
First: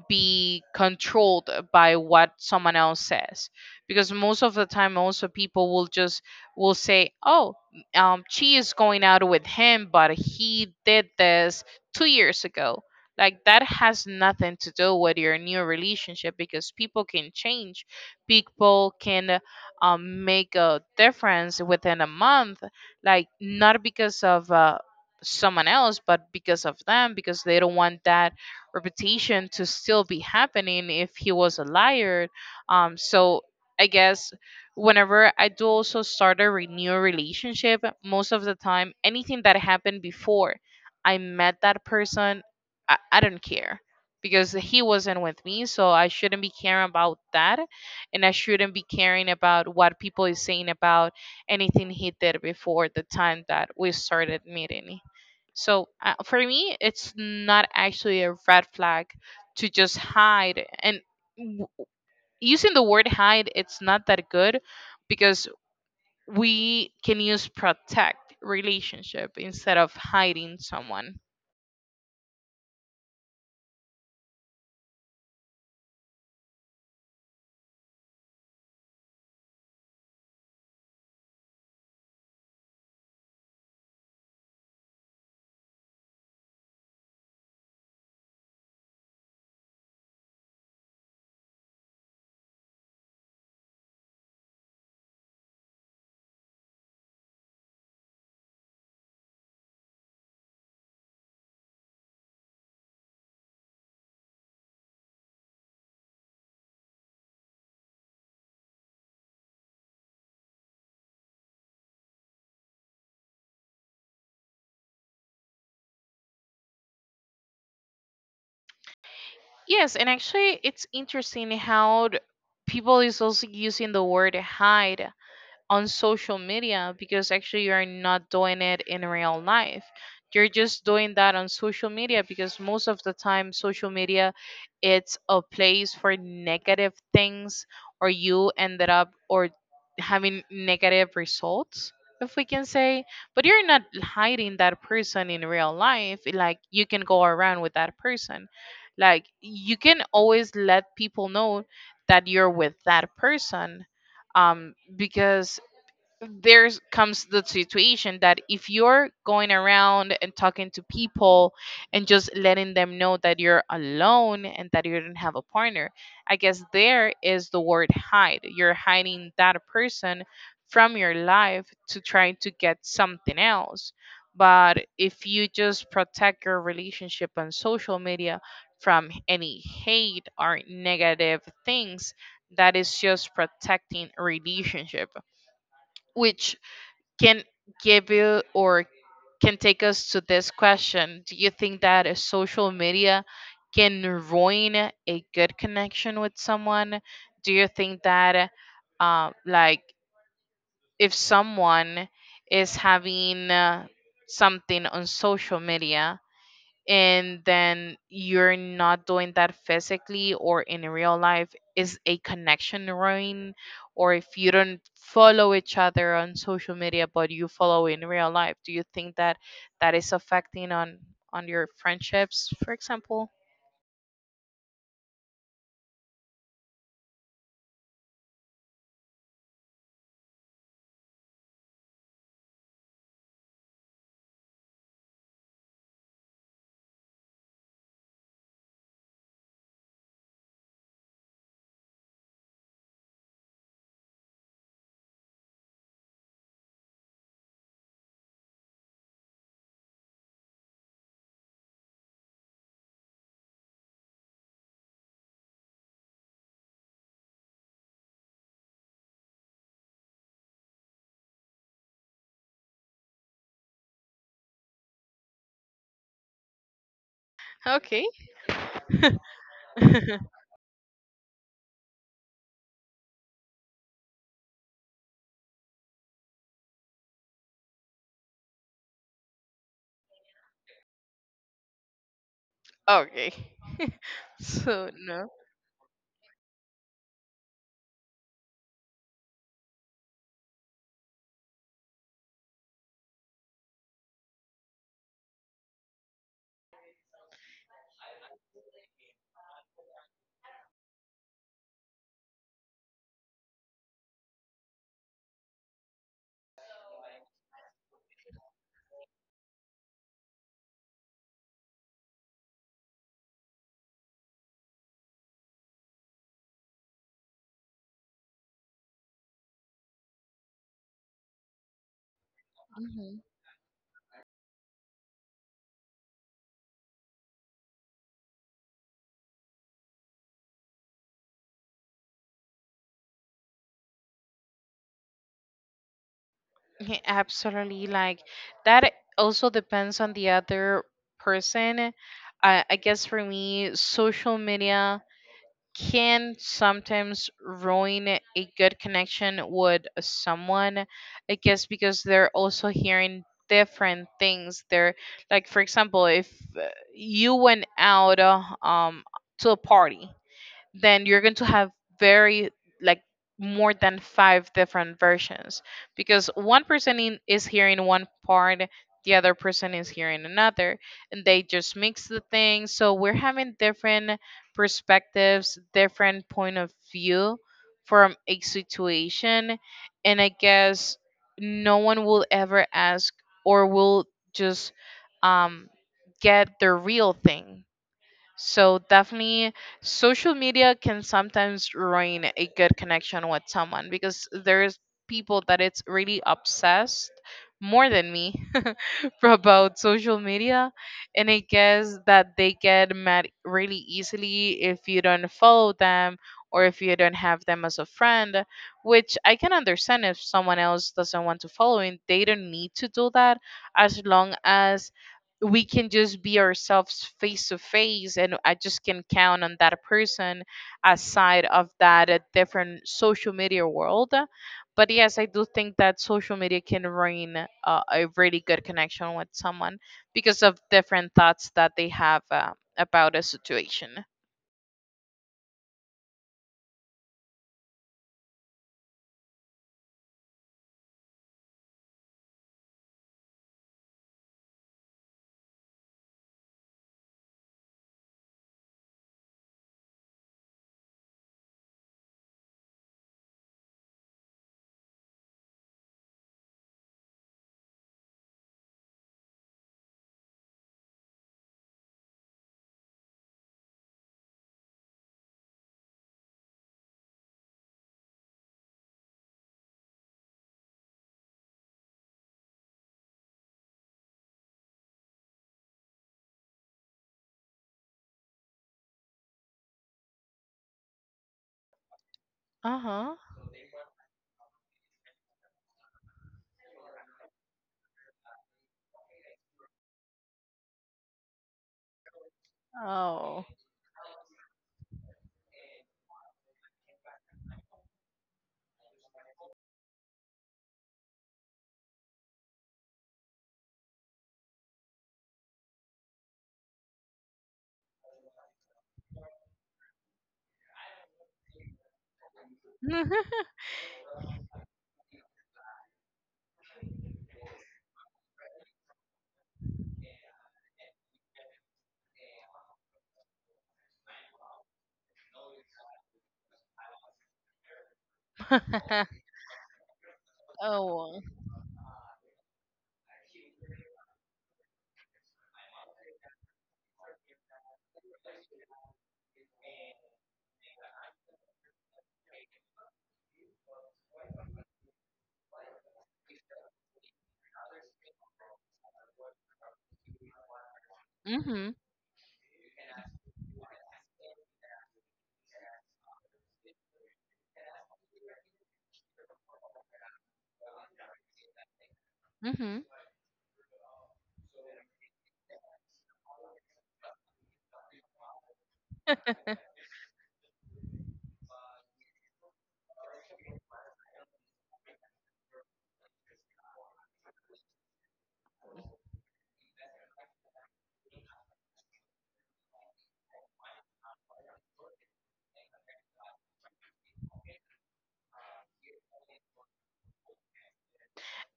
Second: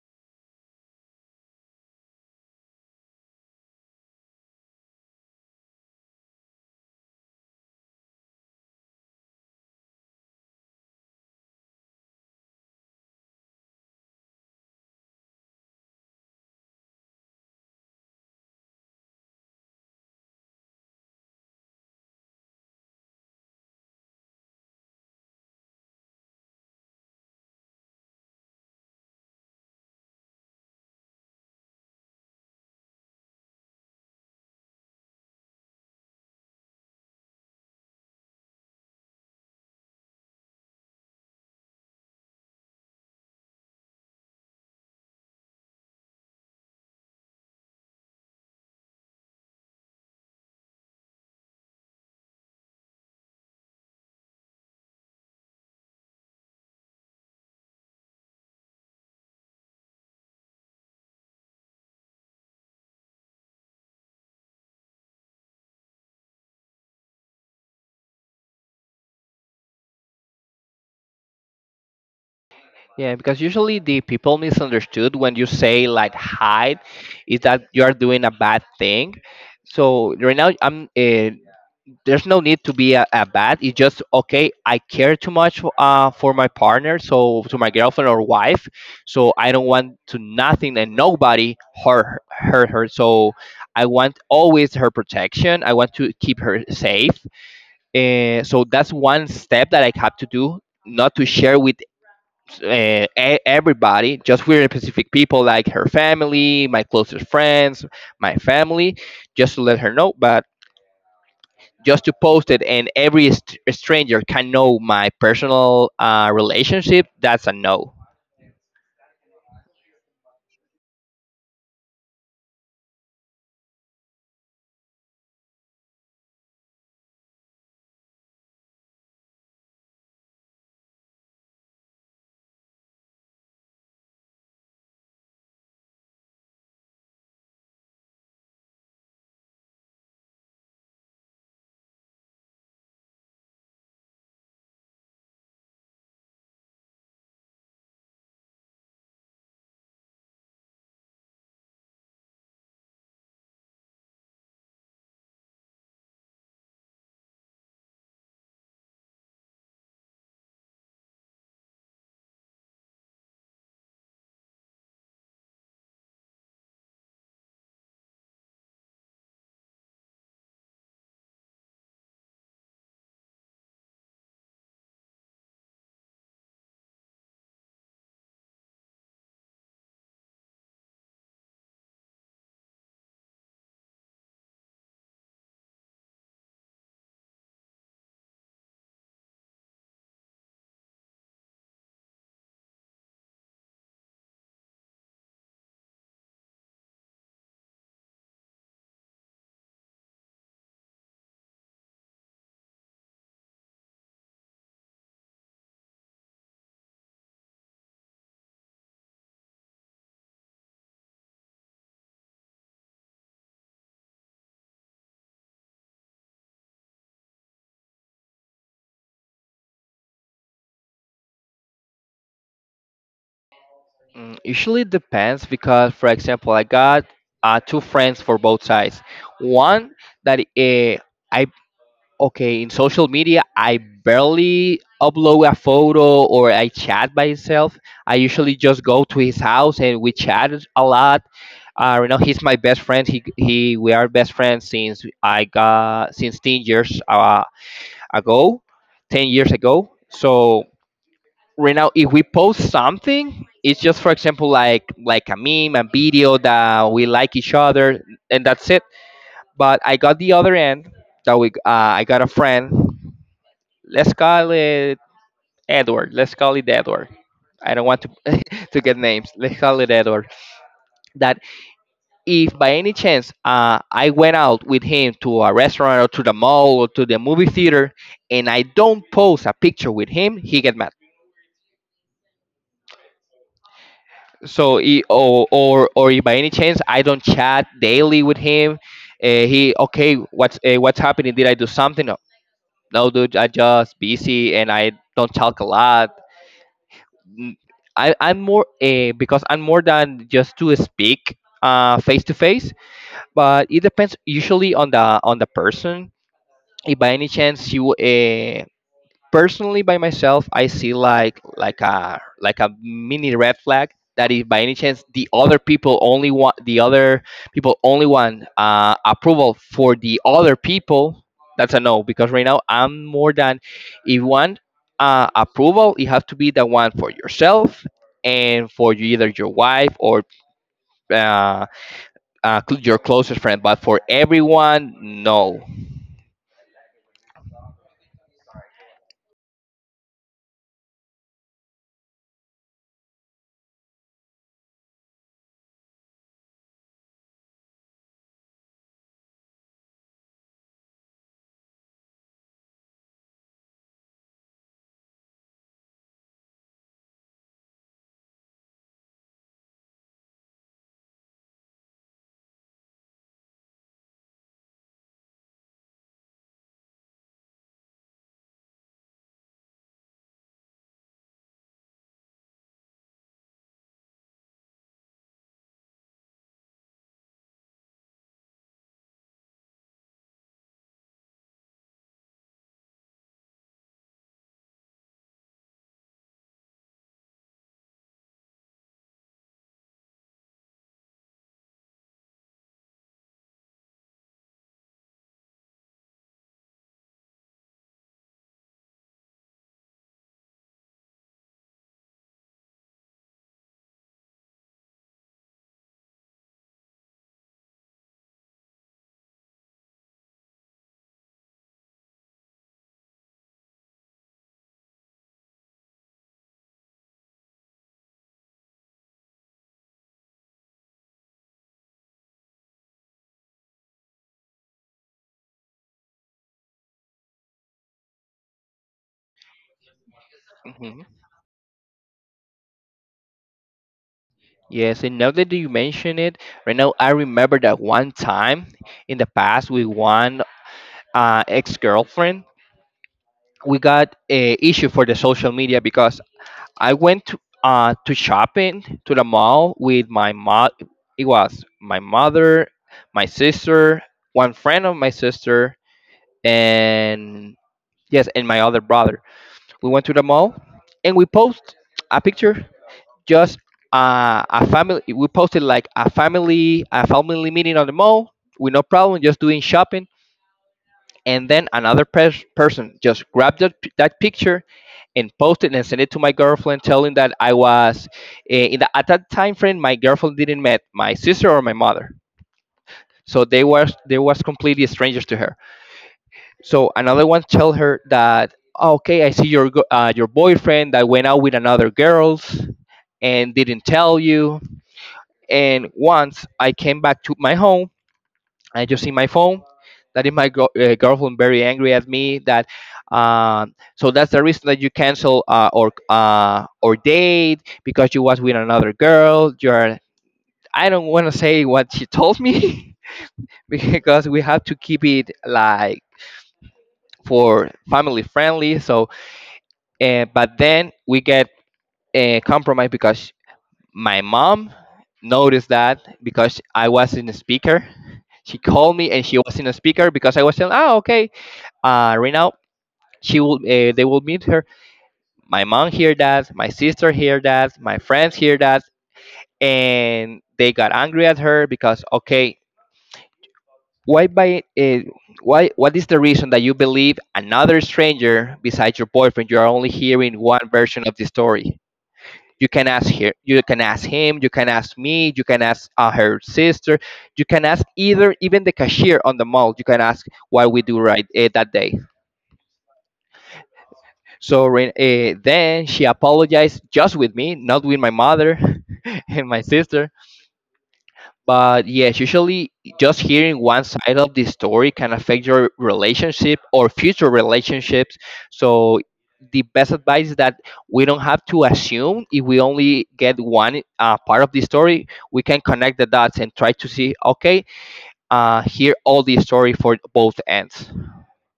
A: be controlled by what someone else says. Because most of the time also people will just will say, oh, she is going out with him, but he did this 2 years ago. Like that has nothing to do with your new relationship, because people can change, people can, make a difference within a month. Like not because of someone else, but because of them, because they don't want that reputation to still be happening if he was a liar. So I guess whenever I do also start a renew relationship, most of the time, anything that happened before I met that person, I don't care because he wasn't with me, so I shouldn't be caring about that. And I shouldn't be caring about what people is saying about anything he did before the time that we started meeting. So for me, it's not actually a red flag to just hide. And w- using the word hide, it's not that good, because we can use protect relationship instead of hiding someone.
B: Yeah, because usually the people misunderstood when you say like hide is that you are doing a bad thing. So right now I'm there's no need to be a bad. It's just okay. I care too much for my partner, so to my girlfriend or wife. So I don't want to nothing and nobody hurt her. So I want always her protection. I want to keep her safe. And so that's one step that I have to do. Not to share with everybody, just weird and specific people like her family, my closest friends, my family, just to let her know. But just to post it and every stranger can know my personal relationship, that's a no.
A: Yes, and actually, it's interesting how people is also using the word hide on social media, because actually you're not doing it in real life. You're just doing that on social media, because most of the time social media it's a place for negative things, or you ended up or having negative results, if we can say. But you're not hiding that person in real life. Like you can go around with that person, like you can always let people know that you're with that person, because there comes the situation that if you're going around and talking to people and just letting them know that you're alone and that you don't have a partner, I guess there is the word hide. You're hiding that person from your life to try to get something else. But if you just protect your relationship on social media from any hate or negative things, that is just protecting a relationship, which can give you, or can take us to this question. Do you think that a social media can ruin a good connection with someone? Do you think that, like, if someone is having something on social media, and then you're not doing that physically or in real life, is a connection ruined? Or if you don't follow each other on social media but you follow in real life, do you think that that is affecting on your friendships, for example?
B: Mm, usually it depends because, for example, I got two friends for both sides. One that I okay, in social media, I barely upload a photo or I chat by myself. I usually just go to his house and we chat a lot. You know, he's my best friend. We are best friends since I got since 10 years ago, 10 years ago. So right now, if we post something, it's just for example like a meme, a video that we like each other, and that's it. But I got the other end that we I got a friend. Let's call it Edward. Let's call it Edward. I don't want
A: Okay.
B: to [LAUGHS] to get names. Let's call it Edward.
A: [LAUGHS]
B: That if by any chance I went out with him to a restaurant or to the mall or to the movie theater, and I don't post a picture with him, he get mad.
A: Okay. [LAUGHS]
B: So
A: So
B: he,
A: no.
B: or if by any chance I don't chat daily with him, he okay what's happening? Did I do something? No, no, dude, I just busy and I don't talk a lot. M- I am more because I'm more than just to speak face to face, but it depends usually on the person. If by any chance you personally by myself I see like a mini red flag that if by any chance the other people only want approval for the other people, that's a no because right now I'm
A: Mhm.
B: more than if you want approval it have to be the one for yourself and for you, either your wife or uh, your closest friend, but for everyone no.
A: Yeah, absolutely, like that also depends on the other person. I guess for me social media can sometimes ruin a good connection with someone. I guess because they're also hearing different things. They're like, for example, if uh, you went out to a party, then you're going to have very, like, more than five different versions because one person is hearing one part, the other person is hearing another, and they just mix the things, so we're having different perspectives, different point of view from a situation. And I guess no one will ever ask or will just um, get the real thing. So definitely social media can sometimes ruin a good connection with someone because there's people that it's really obsessed more than me [LAUGHS] about social media. And I guess that they get mad really easily if you don't follow them or if you don't have them as a friend, which I can understand. If someone else doesn't want to follow, they don't need to do that, as long as we can just be ourselves face to face and I just can count on that person aside of that different social media world. But yes, I do think that social media can ruin a really good connection with someone because of
B: Mm-hmm.
A: different thoughts that they have about a situation.
B: Yes, and now that you mention it, right now I remember that one time in the past with one ex-girlfriend, we got a issue for the social media because I went to shopping to the mall with my mom. It was my mother, my sister, one friend of my sister, and yes, and my other brother. We went to the mall and we post a picture just a family. We posted like a family meeting on the mall with no problem, just doing shopping. And then another person just grabbed that, that picture and posted and sent it to my girlfriend, telling that I was in the, at that time frame. My girlfriend didn't met my sister or my mother,
A: Uh-huh.
B: so they was completely strangers to her. So another one tell her that, "Oh, okay, I see your your boyfriend that went out with another girls
A: Oh.
B: and didn't tell you." And once I came back to my home, I just see my phone. That is my girlfriend very angry at me. That so that's the reason that you cancel or date because you was with another girl. You're I don't want to say what she told me
A: [LAUGHS]
B: [LAUGHS] because we have to keep it like for family friendly. So, but then we get compromised because my mom noticed that because I was in the speaker. She called me and she was in the speaker because I was saying, "Ah,
A: Oh.
B: okay, right now she will, they will meet her." My mom hear that, my sister hear that, my friends hear that, and they got angry at her because, okay, why by, uh, why, what is the reason that you believe another stranger besides your boyfriend? You are only hearing one version of the
A: Mm-hmm.
B: story. You can ask her, you can ask him, you can ask me, you can ask her sister, you can ask either even the cashier on the mall. You can ask what we do right that day.
A: Mm-hmm.
B: So then she apologized just with me, not with my mother [LAUGHS] and my sister. But yes, usually just hearing one side of the story can affect your relationship or future relationships. So the best advice is that we don't have to assume if we only get one part of the story. We can connect the dots and try to see, okay, hear all the story for both ends.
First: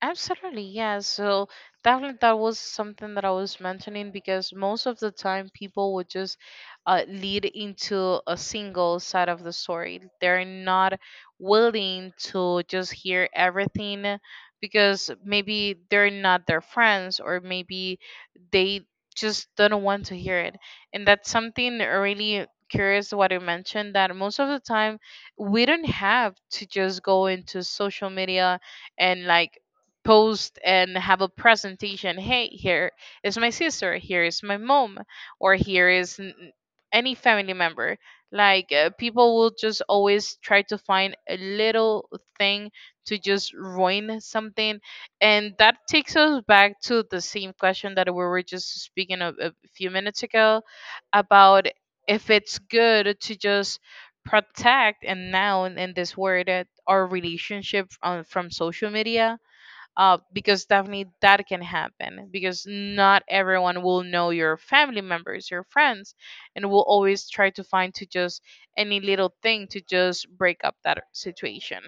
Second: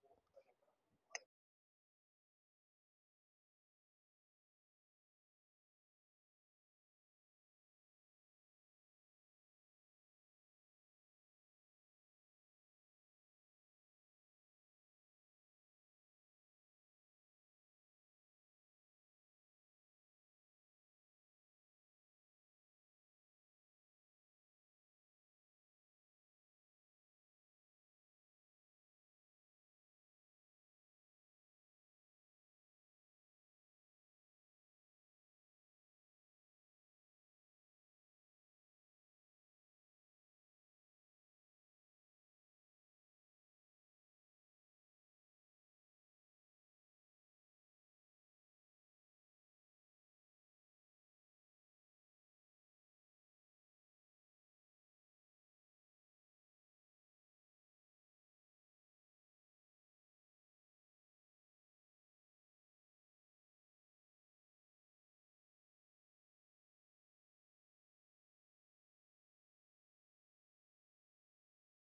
A: Absolutely, yeah. So definitely that was something that I was mentioning, because most of the time people would just lead into a single side of the story. They're not willing to just hear everything, because maybe they're not their friends, or maybe they just don't want to hear it. And that's something really curious what you mentioned, that most of the time we don't have to just go into social media and, like, post and have a presentation, hey, here is my sister, here is my mom, or here is any family member. Like, people will just always try to find a little thing to just ruin something. And that takes us back to the same question that we were just speaking of a few minutes ago about if it's good to just protect and, now in this word, our relationship from social media, because definitely that can happen, because not everyone will know your family members, your friends, and will always try to find to just any little thing to just break up that situation.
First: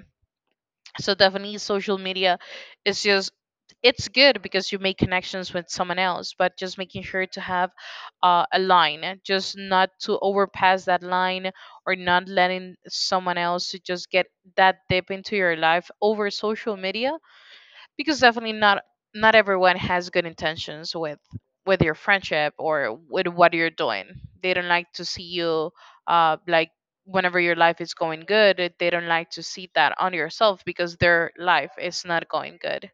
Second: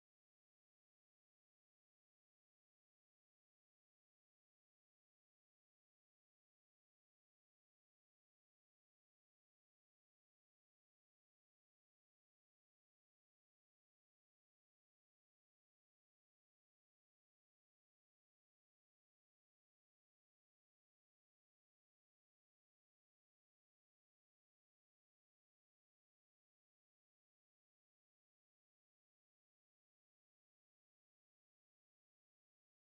A: So definitely social media is just, it's good because you make connections with someone else, but just making sure to have a line, just not to overpass that line or not letting someone else to just get that deep into your life over social media, because definitely not, not everyone has good intentions with your friendship or with what you're doing. They don't like to see you, like, whenever your life is going good, they don't like to see that on yourself because their life is not going good.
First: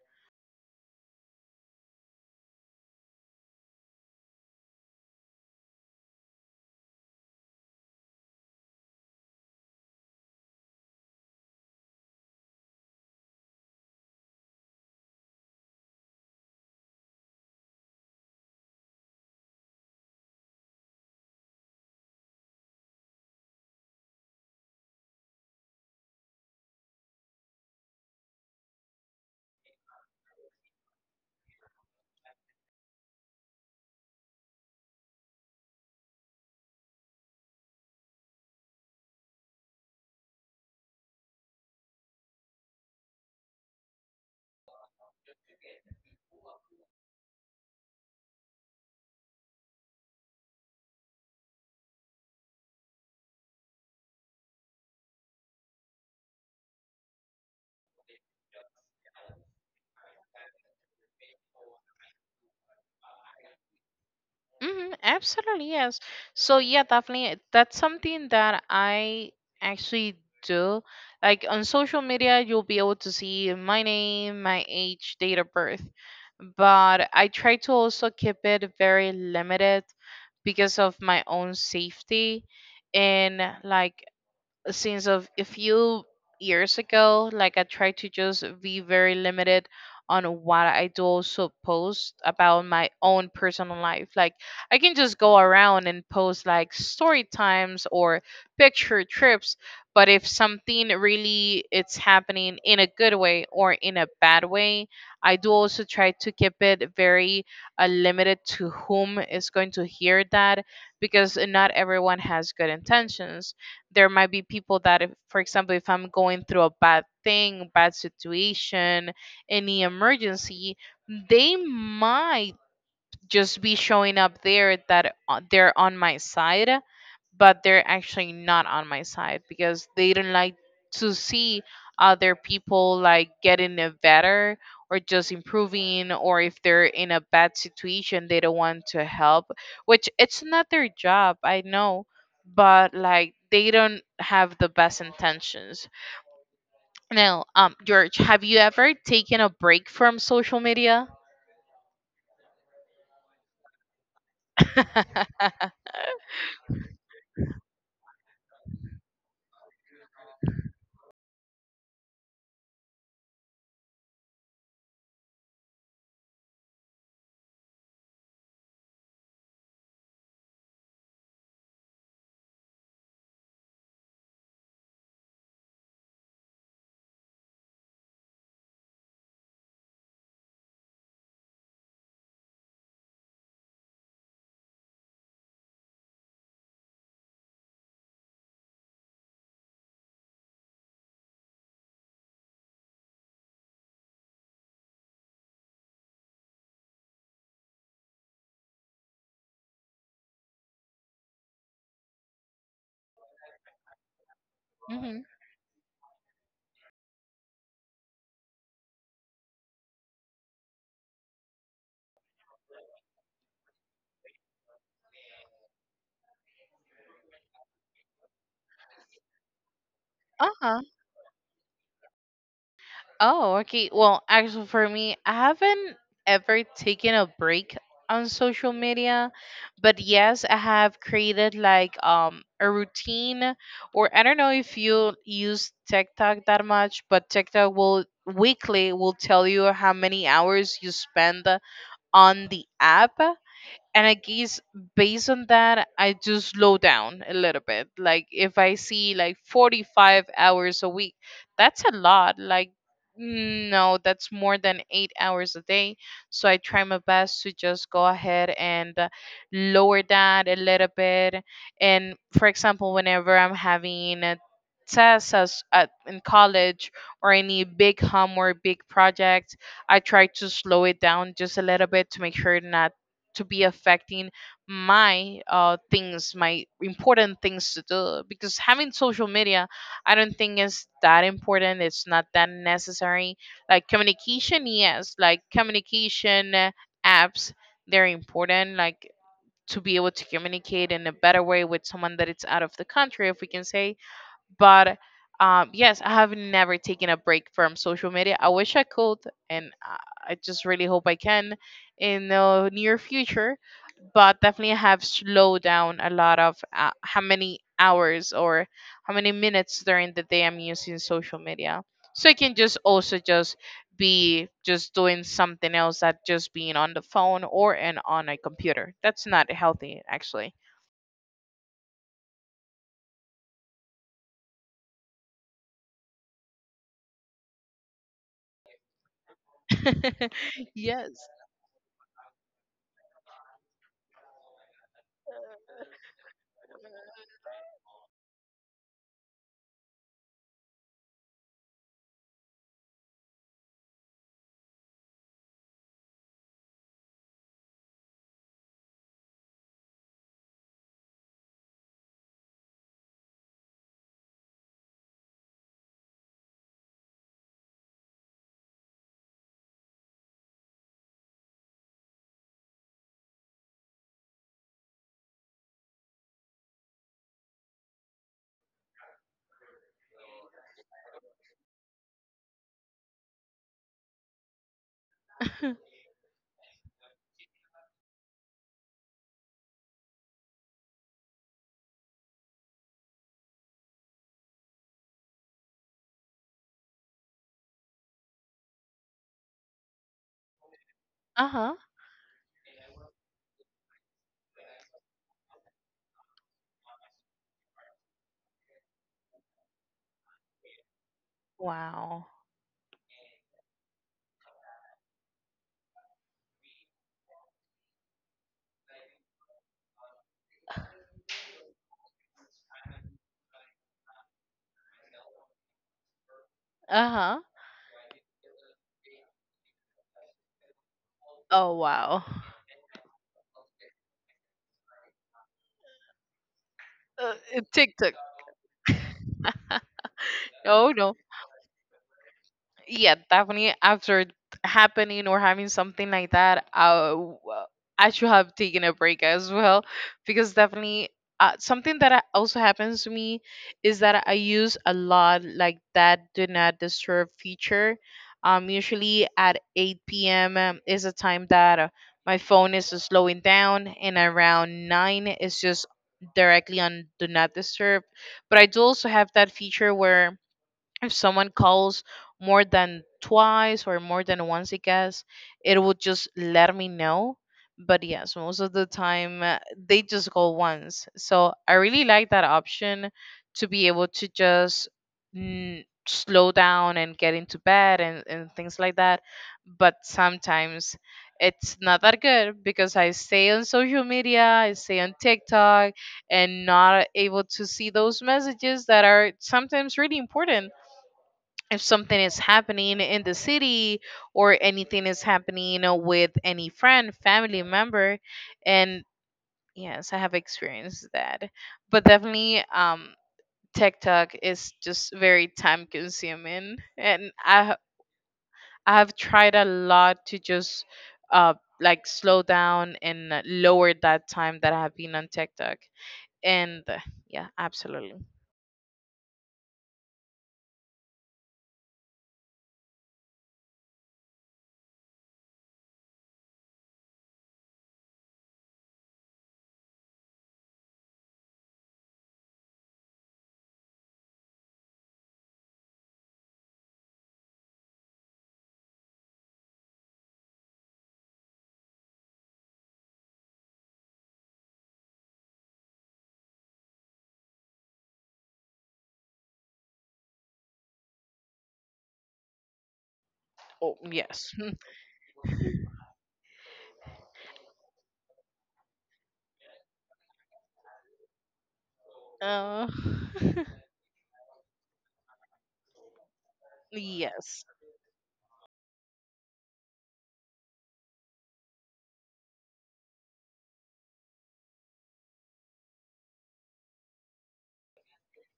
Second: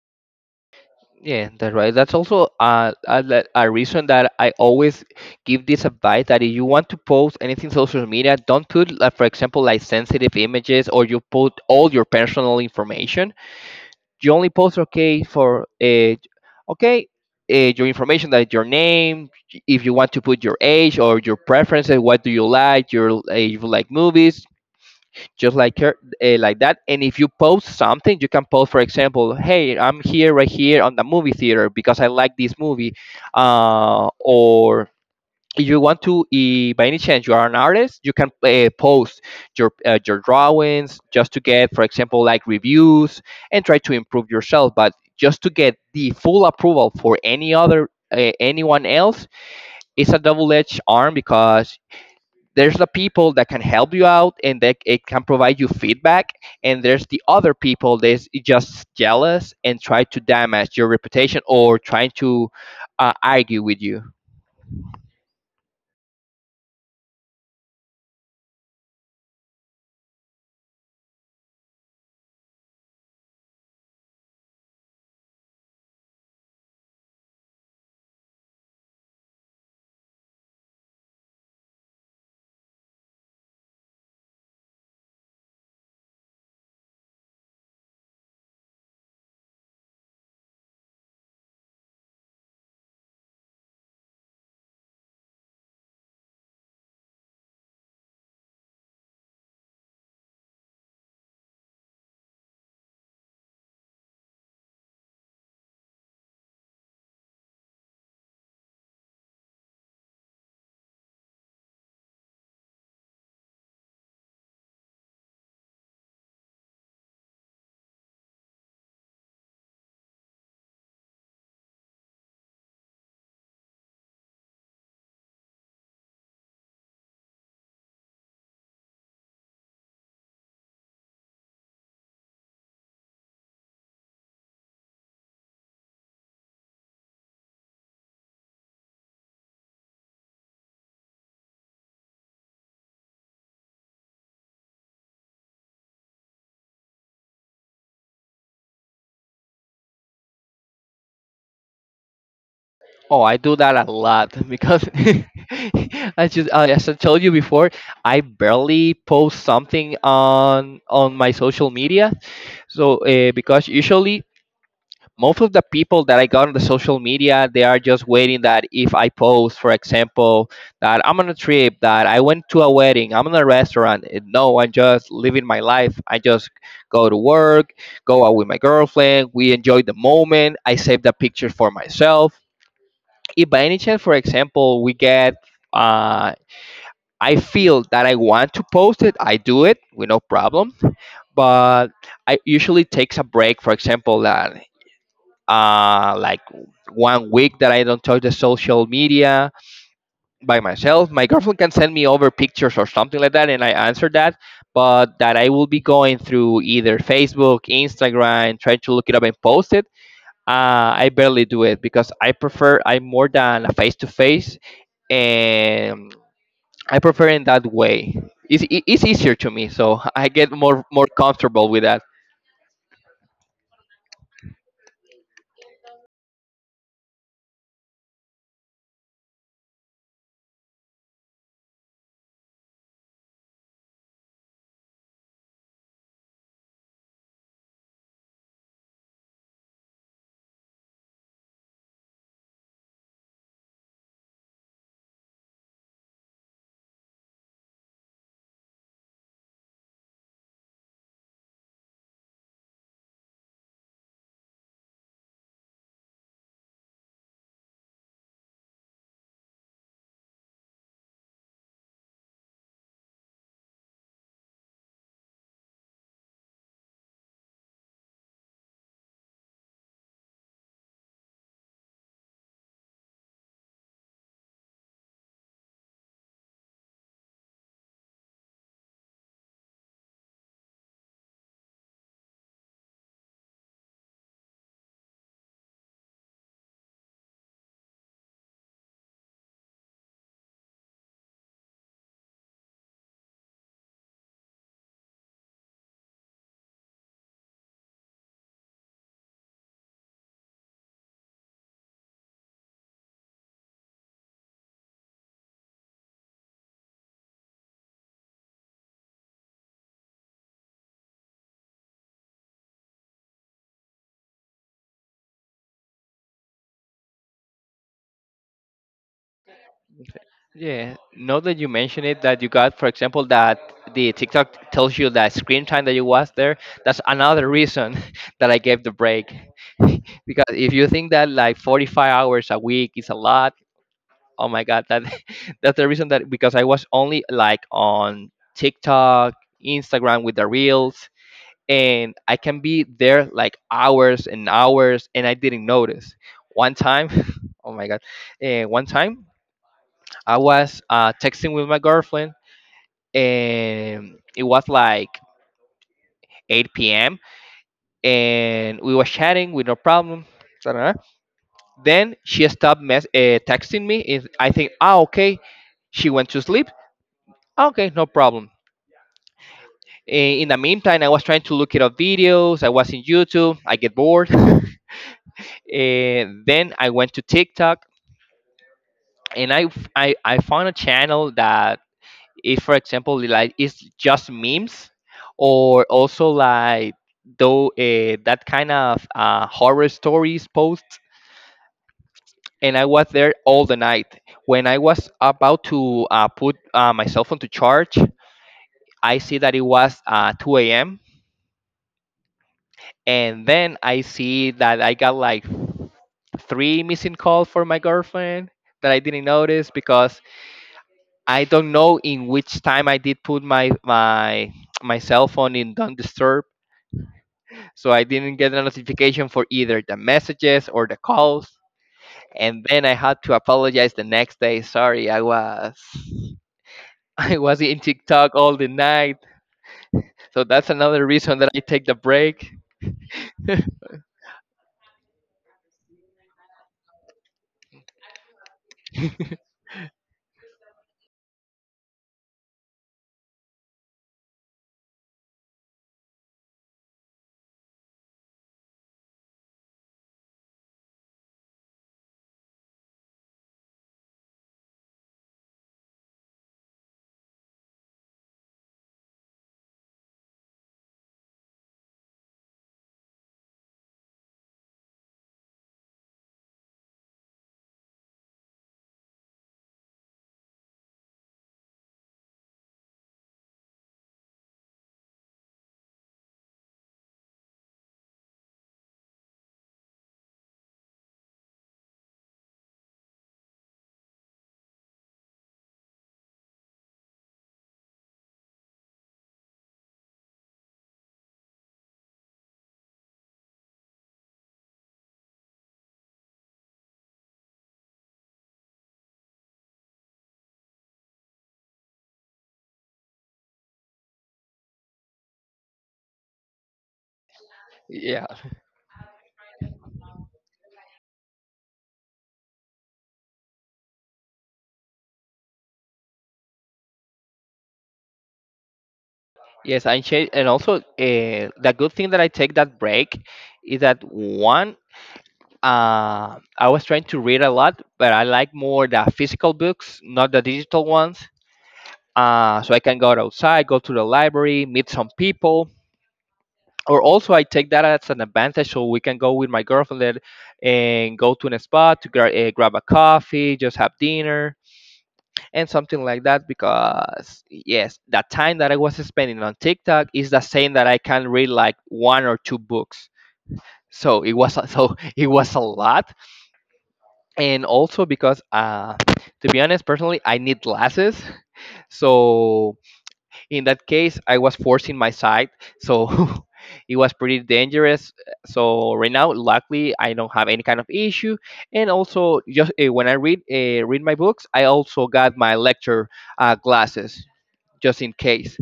B: Yeah, that's right. That's also a, le- a reason that I always give this advice that if you want to post anything social media, don't put, like, for example, like sensitive images or you put all your personal information. You only post okay for okay your information, that is your name, if you want to put your age or your preferences, what do you like, your if you like movies, just like her, like that. And if you post something, you can post, for example, "Hey, I'm here right here on the movie theater because I like this movie," or if you want to, by any chance you are an artist, you can post your drawings just to get, for example, like reviews and try to improve yourself. But just to get the full approval for anyone else, it's a double-edged arm because there's the people that can help you out and that it can provide you feedback, and there's the other people that's just jealous and try to damage your reputation or trying to argue with you.
A: Hmm. Absolutely, yes. So yeah, definitely that's something that I actually do. Like on social media, you'll be able to see my name, my age, date of birth. But I try to also keep it very limited because of my own safety and, like, since of a few years ago, like, I try to just be very limited on what I do also post about my own personal life. Like, I can just go around and post like story times or picture trips, but if something really it's happening in a good way or in a bad way, I do also try to keep it very limited to whom is going to hear that, because not everyone has good intentions. There might be people that if, for example, if I'm going through a bad situation, any emergency, they might just be showing up there that they're on my side, but they're actually not on my side because they don't like to see other people like getting it better or just improving, or if they're in a bad situation they don't want to help, which it's not their job, I know, but like they don't have the best intentions. Now, um, George, have you ever taken a break from social media?
B: Oh, I do that a lot [LAUGHS] because [LAUGHS]
A: [LAUGHS]
B: I just as I told you before, I barely post something on my social media. So because usually most of the people that I got on the social media, they are just waiting that if I post, for example, that I'm on a trip, that I went to a wedding, I'm in a restaurant. No, I'm just living my life. I just go to work, go out with my girlfriend. We enjoy the moment. I save the pictures for myself if by any chance, for example, uh, I feel that I want to post it, I do it with no problem. But I usually takes a break. For example, that like one week that I don't touch the social media by myself. My girlfriend can send me over pictures or something like that, and I answer that.
A: Hmm.
B: But that I will be going through either Facebook, Instagram, trying to look it up and post it. I barely do it because I prefer I'm more than a face to face, and I prefer in that way. It's easier to me, so [LAUGHS] I get
A: Uh-huh.
B: more comfortable with that.
A: Oh, okay. Well, actually, for me, I haven't ever taken a break on social media, but yes, I have created like a routine, or I don't know if you use TikTok that much, but TikTok will weekly will tell you how many hours you spend on the app. And I guess based on that, I do slow down a little bit. Like if I see like 45 hours a week, that's a lot. Like, no, that's more than 8 hours a day. So I try my best to just go ahead and lower that a little bit. And for example, whenever I'm having a test, in college, or any big homework, big project, I try to slow it down just a little bit to make sure not to be affecting my things, my important things to do. Because having social media, I don't think is that important. It's not that necessary. Like communication, yes, like communication apps, they're important. Like to be able to communicate in a better way with someone that it's out of the country, if we can say. But yes, I have never taken a break from social media. I wish I could, and I just really hope I can in the near future. But definitely, I have slowed down a lot of how many hours or how many minutes during the day I'm using social media, so I can just also just be just doing something else that just being on the phone or and on a computer. That's not healthy, actually.
B: Yeah. Now that you mention it, that you got, for example, that the TikTok tells you that screen time that you was there. That's another reason [LAUGHS] that I gave the break, [LAUGHS] because if
A: [LAUGHS]
B: you think
A: Yes.
B: that like 45 hours a week is a lot. Oh my god, that [LAUGHS] that's the reason that because I was only like on TikTok, Instagram with the reels, and I can be there like hours and hours, and I didn't notice. One time, [LAUGHS] oh my god, eh, one time I was texting with my girlfriend, and it was like 8 p.m. and we were chatting with no problem. Ta-da. Then she stopped texting me. Is I think, ah, okay, she went to sleep. "Ah, okay, no problem." In the meantime, I was trying to look it up videos. I was in YouTube. I get bored. [LAUGHS]
A: [LAUGHS]
B: And then I went to TikTok, and I, f- I found a channel that is, for example, like it's just memes or also like though that kind of horror stories posts.
A: Uh huh.
B: And I was there all the night. When I was about to put my cell phone to charge, I see that it was 2 a.m.
A: Wow.
B: And then I see that I got like three missing calls for my girlfriend that I didn't notice because I don't know in which time I did put my cell phone in don't disturb,
A: Uh-huh.
B: so I didn't get a notification for either the messages or the calls.
A: Oh, wow.
B: And then I had to apologize the next day. "Sorry, I was [LAUGHS] I was in
A: TikTok.
B: TikTok all the night," so that's
A: Oh,
B: another
A: no.
B: reason that I take the break.
A: Yeah, definitely
B: [LAUGHS]
A: after it happening or having something like that, I should have taken a break as well, because definitely something that also happens to me is that I use a lot like that do not disturb feature. Um, usually at 8 p.m., is a time that my phone is slowing down, and around 9 it's just directly on do not disturb. But I do also have that feature where if someone calls more than twice or more than once, I guess, it would just let me know. But yes, most of the time, they just call once, so I really like that option to be able to just, mm, slow down and get into bed and things like that. But sometimes it's not that good because I stay on social media, I stay on TikTok, and not able to see those messages that are sometimes really important if something is happening in the city or anything is happening, you know, with any friend, family member. And yes, I have experienced that. But definitely, tech talk is just very time consuming. And
B: Yeah.
A: I have tried a lot to just uh, like slow down and lower that time that I have been on tech talk. And yeah, absolutely.
B: Yes, I change, and also the good thing that I take that break is that one, I was trying to read a lot, but I like more the physical books, not the digital ones. So I can go outside, go to the library, meet some people, or also I take that as an advantage, so we can go with my girlfriend and go to a spot to grab a coffee, just have dinner, and something like that, because yes, that time that I was spending on TikTok is the same that I can read like one or two books.
A: Oh,
B: So it was
A: yes. [LAUGHS]
B: so [LAUGHS] it was a lot. And also because to be honest, personally, I need glasses. [LAUGHS] So
A: Uh,
B: in that case, I was forcing my sight, so [LAUGHS] it was pretty
A: [LAUGHS] yes.
B: dangerous. So right now, luckily, I don't have any kind of issue, and also just when I read, read my books, I also got my lecture glasses, just in case.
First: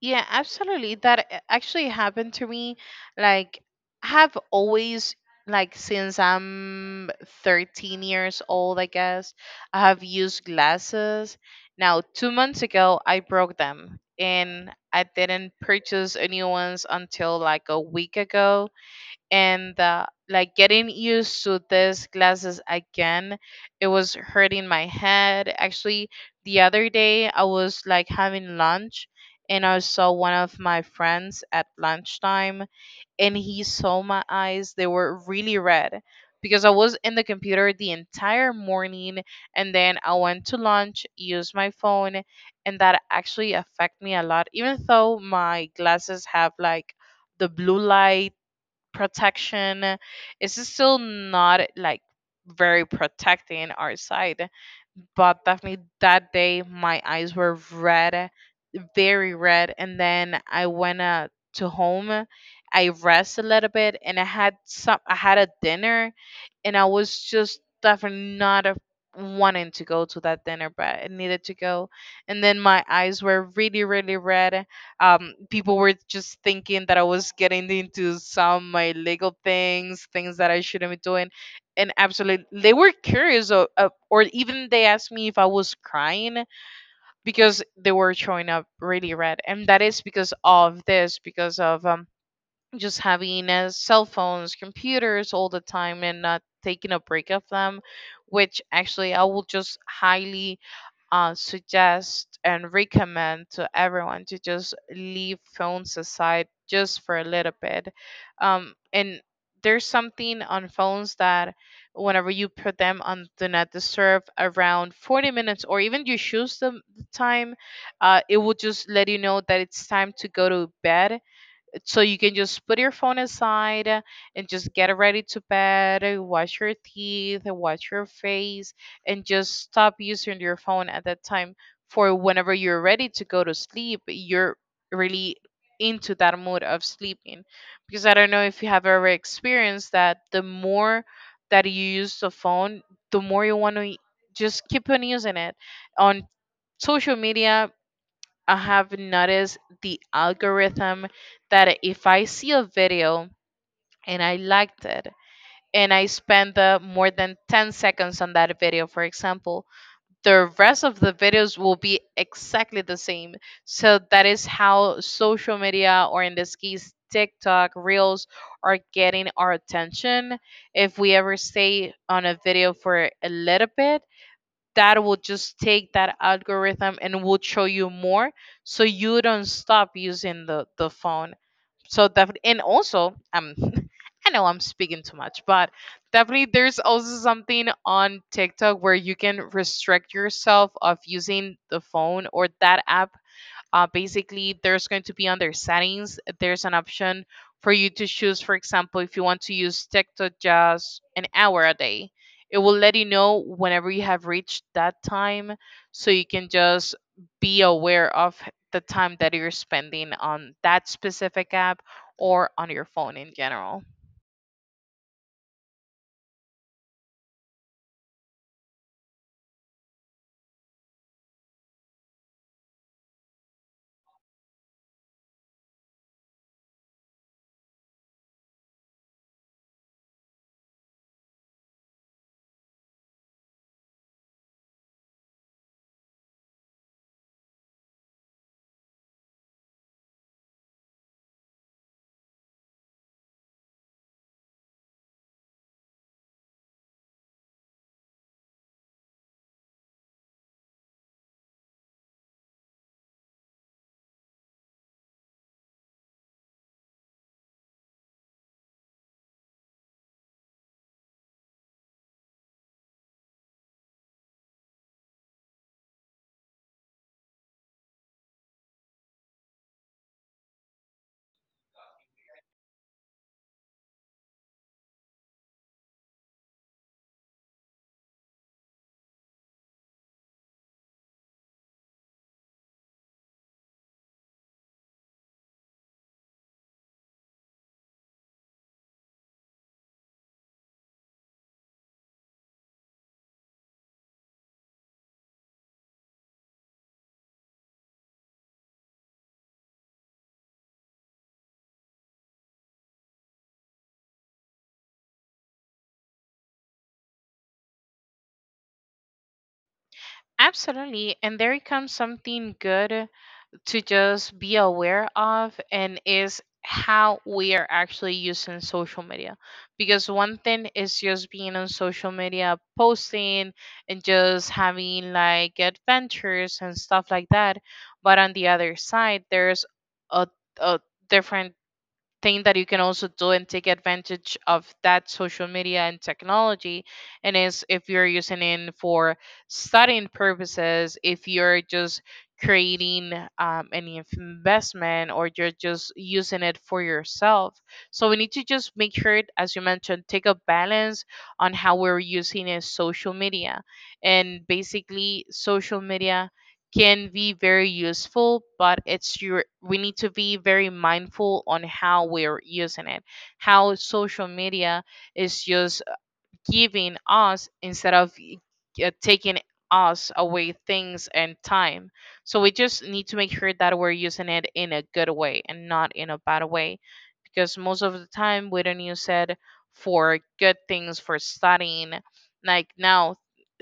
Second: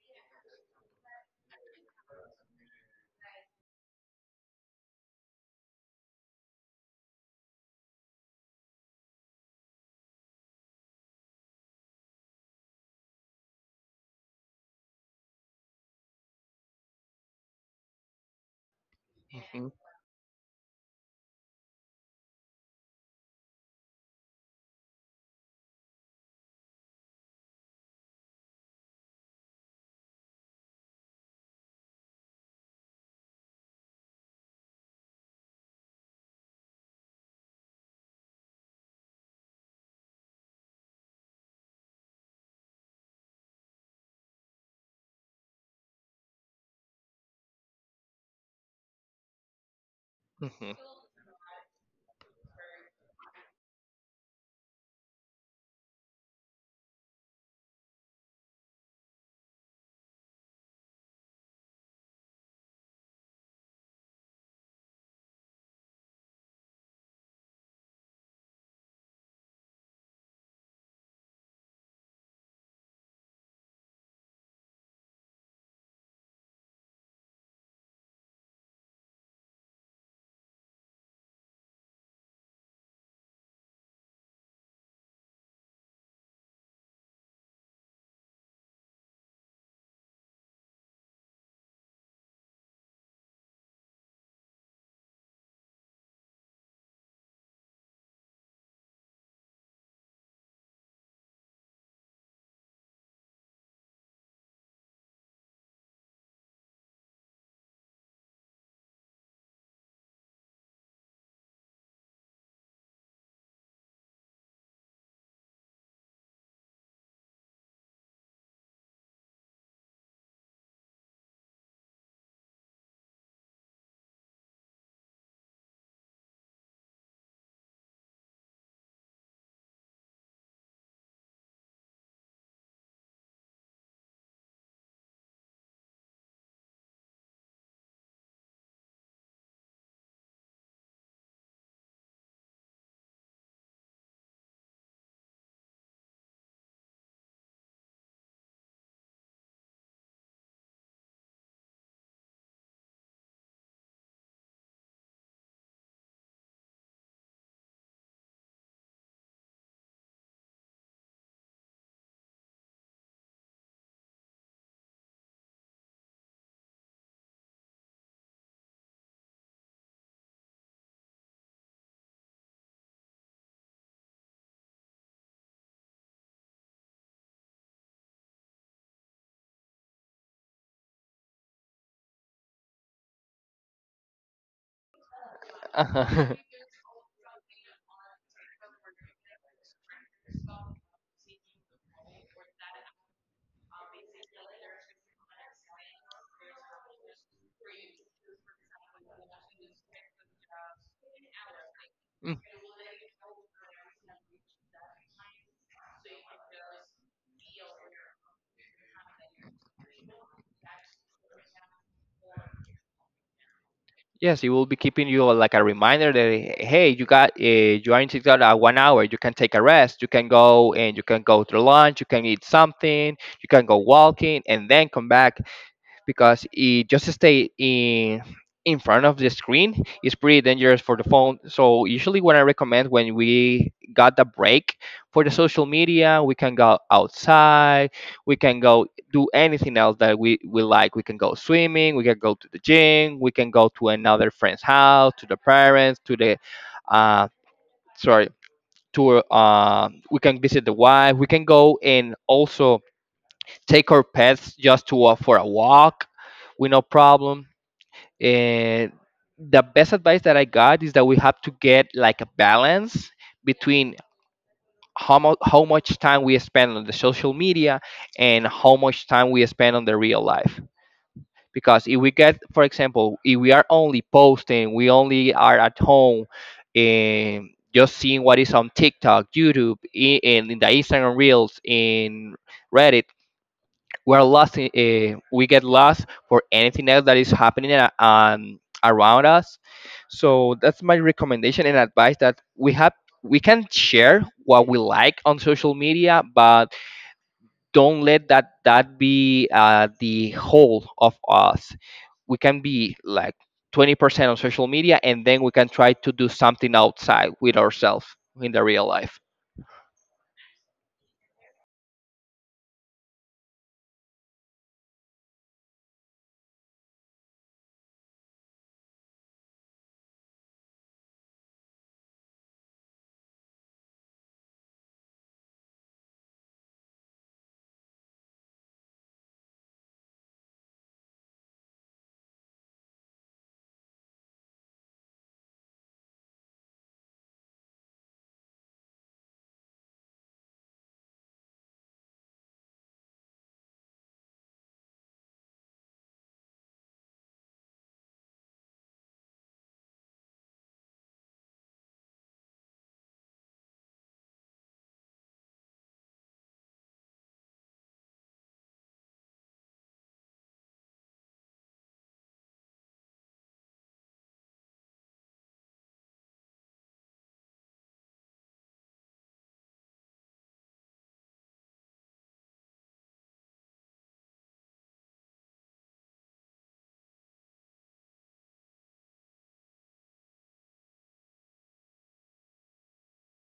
A: Yeah, absolutely. That actually happened to me. Like, have always like since I'm 13 years old, I guess, I have used glasses. Now, 2 months ago, I broke them, and I didn't purchase a new ones until like a week ago.
B: Mhm.
A: And like getting used to these glasses again, it was hurting my head actually. The other day I was like having lunch, and I saw one of my friends at lunchtime, and he saw my eyes, they were really red because I was in the computer the entire morning, and then I went to lunch, used my phone, and that actually affect me a lot. Even though my glasses have like the blue light protection, is
B: Mhm.
A: still not like very protecting our side. But definitely that day my eyes were red, very red. And then I went to home, I rest a little bit, and I had a dinner, and I was just definitely not wanting to go to that dinner, but I needed to go. And then my eyes were really really red. Um, people were just thinking that I was getting into some my legal things, things that I shouldn't be doing, and absolutely they were curious, or even they asked me if I was crying because they were showing up really red. And that is because of this, because of just having cell phones, computers all the time, and not taking a break of them, which actually I will just highly suggest and recommend to everyone to just leave phones aside just for a little bit. And there's something on phones that whenever you put them on do not disturb around 40 minutes, or even you choose the time, it will just let you know that it's time to go to bed, so you can just put your phone aside, and just get ready to bed, wash your teeth, wash your face, and just stop using your phone at that time, for whenever you're ready to go to sleep, you're really into that mood of sleeping. Because I don't know if you have ever experienced that the more that you use the phone, the more you want to just keep on using it on social media. I have noticed the algorithm that if I see a video and I liked it and I spend the more than 10 seconds on that video, for example, the rest of the videos will be exactly the same. So that is how social media, or in this case, TikTok, Reels, are getting our attention. If we ever stay on a video for a little bit, that will just take that algorithm and will show you more so you don't stop using the phone. So definitely, and also [LAUGHS] I know I'm speaking too much, but
B: Uh-huh.
A: definitely
B: [LAUGHS]
A: there's also something on TikTok where you can restrict yourself of using the phone or that app. Uh, basically, there's going to be under settings, there's an option for you to choose, for example, if you want to use TikTok just an hour a day.
B: Mm,
A: It will let you know whenever you have reached that time, so you can just be aware of the time that you're spending on that specific app or on your phone in general.
B: yes, it will be keeping you like a reminder that hey, you are in TikTok at one hour. You can take a rest. You can go and you can go to lunch. You can eat something. You can go walking and then come back. Because it just stay in front of the screen is pretty dangerous for the phone. So usually what I recommend when we got the break for the social media, we can go outside, we can go do anything else that we like. We can go swimming, we can go to the gym, we can go to another friend's house, to the parents, to the uh sorry, to we can visit the wife, we can go, and also take our pets just to walk for a walk with no problem. And the best advice that I got is that we have to get like a balance between how much time we spend on the social media and how much time we spend on the real life. Because if we get, for example, if we are only posting, we only are at home and just seeing what is on TikTok, YouTube, and in the Instagram Reels, in Reddit, we are lost. We get lost for anything else that is happening around us. So that's my recommendation and advice that we have. We can share what we like on social media, but don't let that be the whole of us. We can be like 20% on social media, and then we can try to do something outside with ourselves in the real life.
A: Absolutely. And there comes something good to just be aware of, and is how we are actually using social media, because one thing is just being on social media posting and just having like adventures and stuff like that, but on the other side there's a, a different thing that you can also do and take advantage of, that social media and technology, and is if you're using it for studying purposes, if you're just creating any investment, or you're just using it for yourself. So we need to just make sure, as you mentioned, take a balance on how we're using a social media. And basically social media can be very useful, but it's your we need to be very mindful on how we're using it. How social media is used, giving us instead of taking us away things and time. So we just need to make sure that we're using it in a good way and not in a bad way, because most of the time we don't use it for good things, for studying. Like now,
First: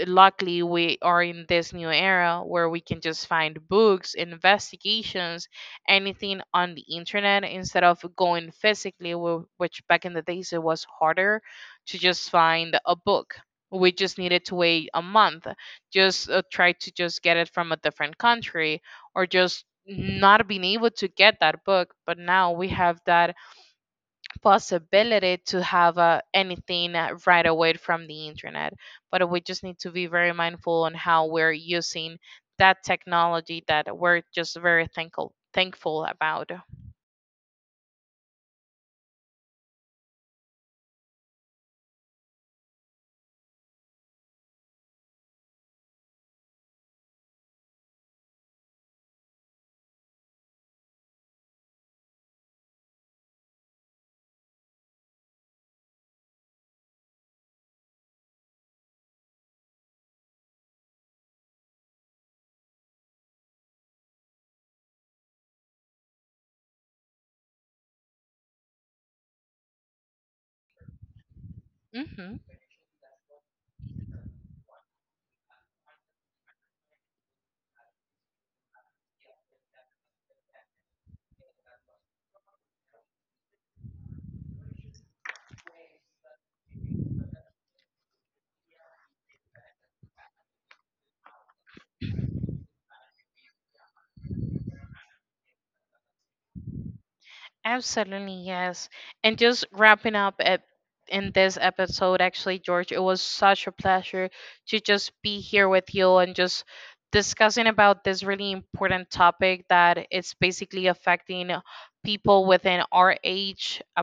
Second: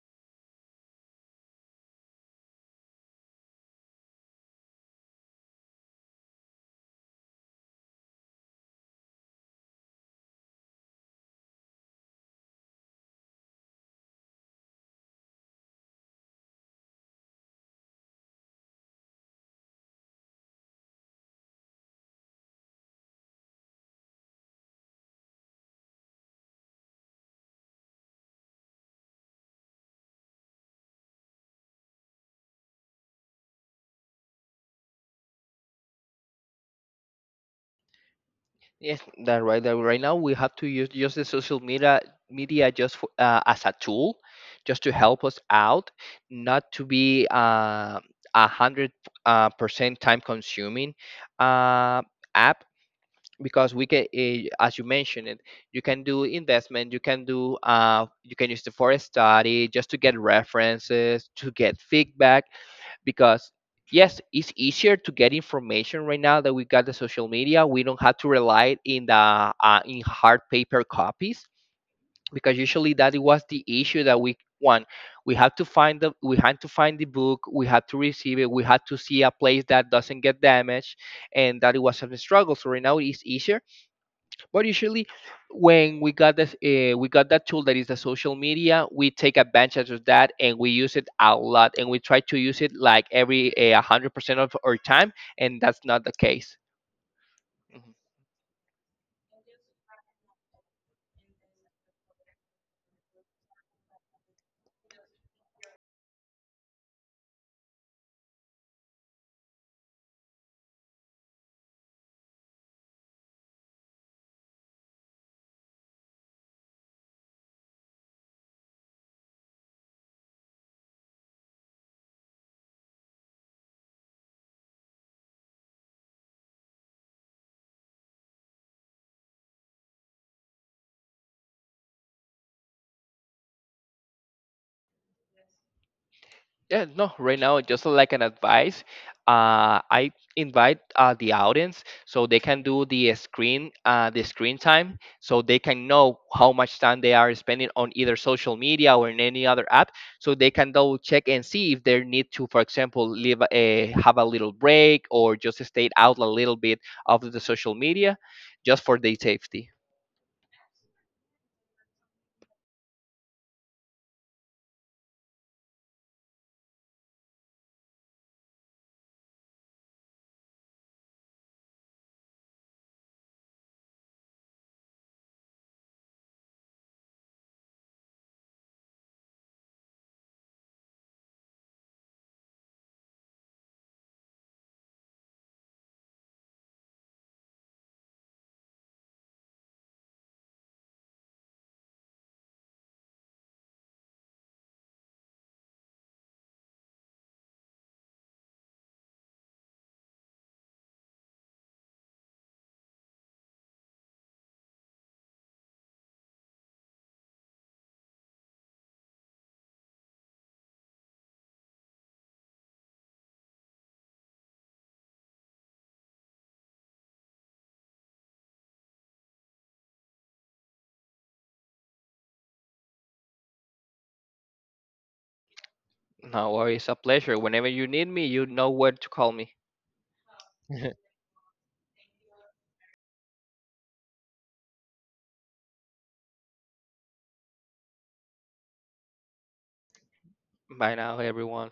A: luckily, we are in this new era where we can just find books, investigations, anything on the internet instead of going physically, which back in the days it was harder to just find a book. We just needed to wait a month, just try to just get it from a different country, or just not being able to get that book. But now we have that possibility to have anything right away from the internet. But we just need to be very mindful on how we're using that technology that we're just very thankful about.
B: Yes, that right. That right now we have to use just the social media just for, as a tool, just to help us out, not to be a hundred percent time consuming uh, app, because we can, as you mentioned it, you can do investment, you can use it for a study, just to get references, to get feedback, because yes, it's easier to get information right now that we got the social media, we don't have to rely in hard paper copies,
A: Hmm.
B: because usually that it was the issue that want we had to find the book, we had to receive it, we had to see a place that doesn't get damaged, and that it was a struggle. So right now it's easier, but usually, when we got that tool that is the social media. We take advantage of that and we use it a lot, and we try to use it like every 100% of our time, and that's not the case.
A: Absolutely, yes. And just wrapping up at in this episode, actually, George, it was such a pleasure to just be here with you and just discussing about this really important topic that it's basically affecting people within our age.
B: Yeah, no, right now, just like an advice, I invite the audience so they can do the screen time, so they can know how much time they are spending on either social media or in any other app, so they can double check and see if they need to, for example, have a little break or just stay out a little bit of the social media, just for their safety. No worries, a pleasure. Whenever you need me, you know where to call me. [LAUGHS] Bye now, everyone.